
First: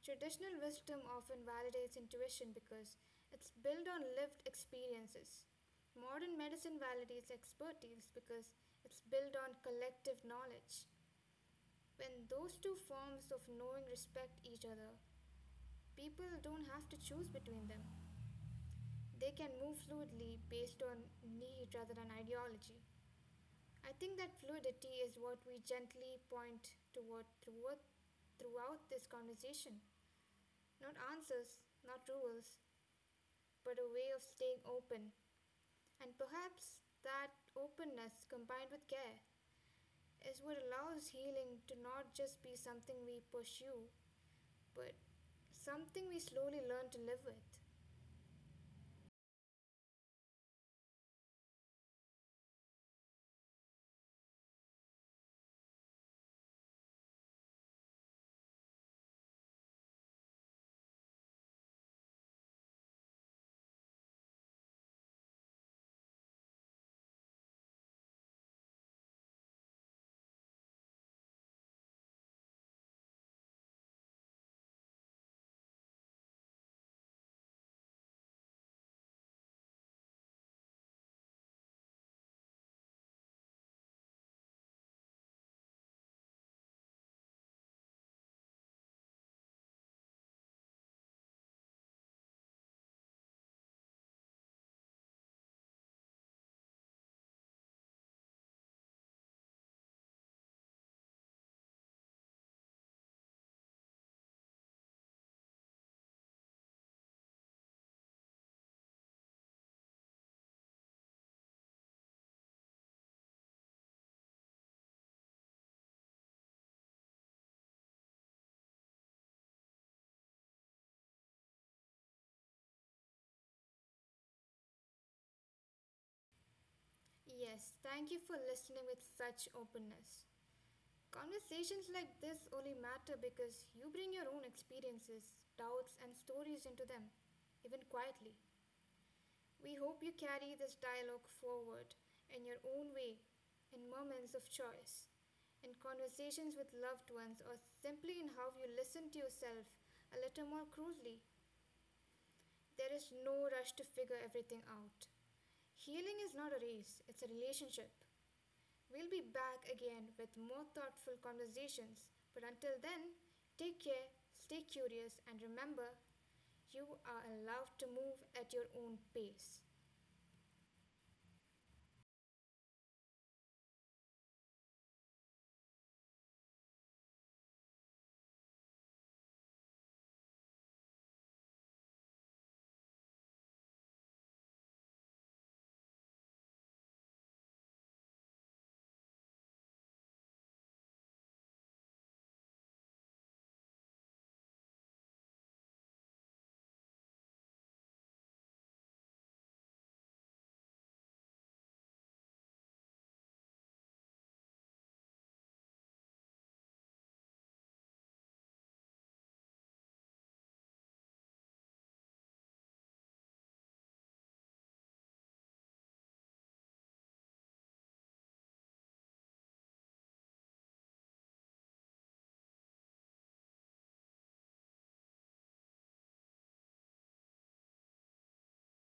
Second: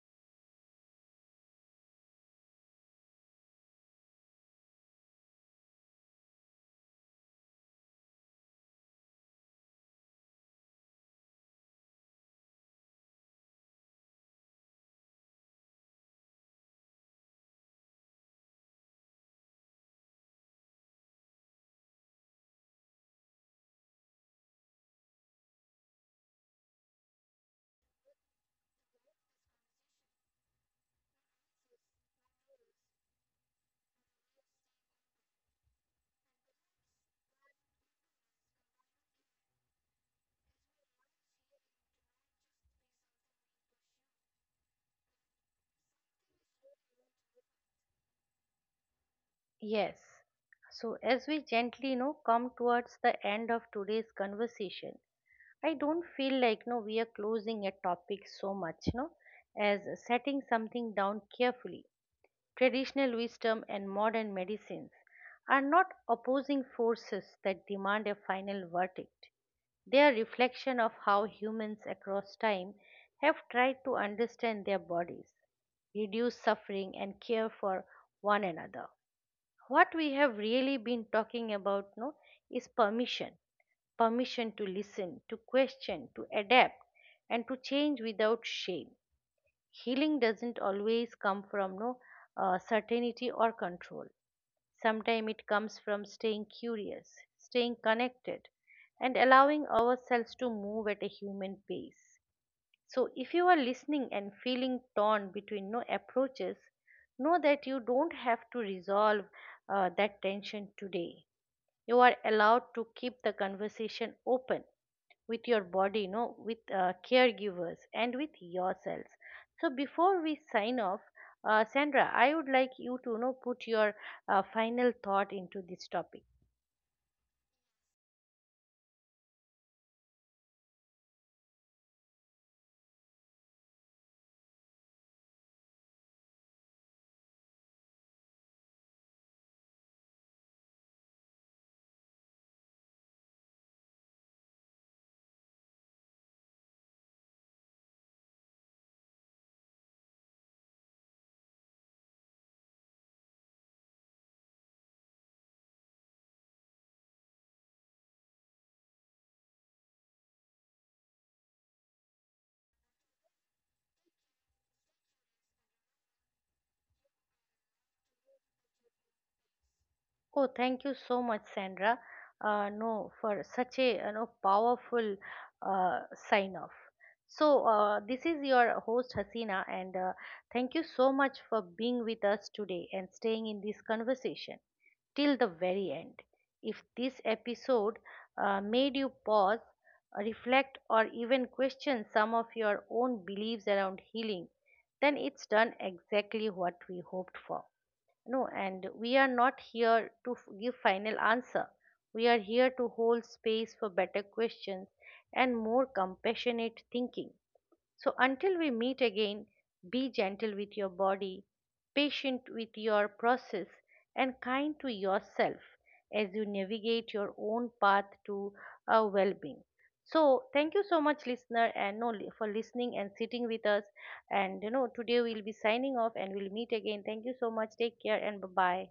Speaker 2: Traditional wisdom often validates intuition because it's built on lived experiences. Modern medicine validates expertise because it's built on collective knowledge. When those two forms of knowing respect each other, people don't have to choose between them. They can move fluidly based on need rather than ideology. I think that fluidity is what we gently point toward throughout, this conversation. Not answers, not rules, but a way of staying open. And perhaps that openness combined with care is what allows healing to not just be something we pursue, but something we slowly learn to live with.
Speaker 1: Yes. So, as we gently come towards the end of today's conversation, I don't feel like no we are closing a topic so much, no, as setting something down carefully. Traditional wisdom and modern medicines are not opposing forces that demand a final verdict. They are reflection of how humans across time have tried to understand their bodies, reduce suffering, and care for one another. What we have really been talking about no is permission. Permission to listen, to question, to adapt, and to change without shame. Healing doesn't always come from no certainty or control. Sometimes it comes from staying curious, staying connected, and allowing ourselves to move at a human pace. So, if you are listening and feeling torn between no approaches, know that you don't have to resolve that tension today. You are allowed to keep the conversation open with your body, no, with caregivers, and with yourselves. So, before we sign off, Sandra, I would like you to put your final thought into this topic.
Speaker 2: Yes, thank you for listening with such openness. Conversations like this only matter because you bring your own experiences, doubts, and stories into them, even quietly. We hope you carry this dialogue forward in your own way, in moments of choice, in conversations with loved ones, or simply in how you listen to yourself a little more cruelly. There is no rush to figure everything out. Healing is not a race, it's a relationship. We'll be back again with more thoughtful conversations. But until then, take care, stay curious, and remember you are allowed to move at your own pace.
Speaker 1: Oh, thank you so much, Sandra. No, for such a powerful uh, sign off. So, this is your host Hasina, and thank you so much for being with us today and staying in this conversation till the very end. If this episode made you pause, reflect, or even question some of your own beliefs around healing, then it's done exactly what we hoped for. No, and we are not here to give final answer. We are here to hold space for better questions and more compassionate thinking. So, until we meet again, be gentle with your body, patient with your process, and kind to yourself as you navigate your own path to a well being. So, thank you so much, listener, and no, li- for listening and sitting with us. Today we'll be signing off and we'll meet again. Thank you so much. Take care and bye bye.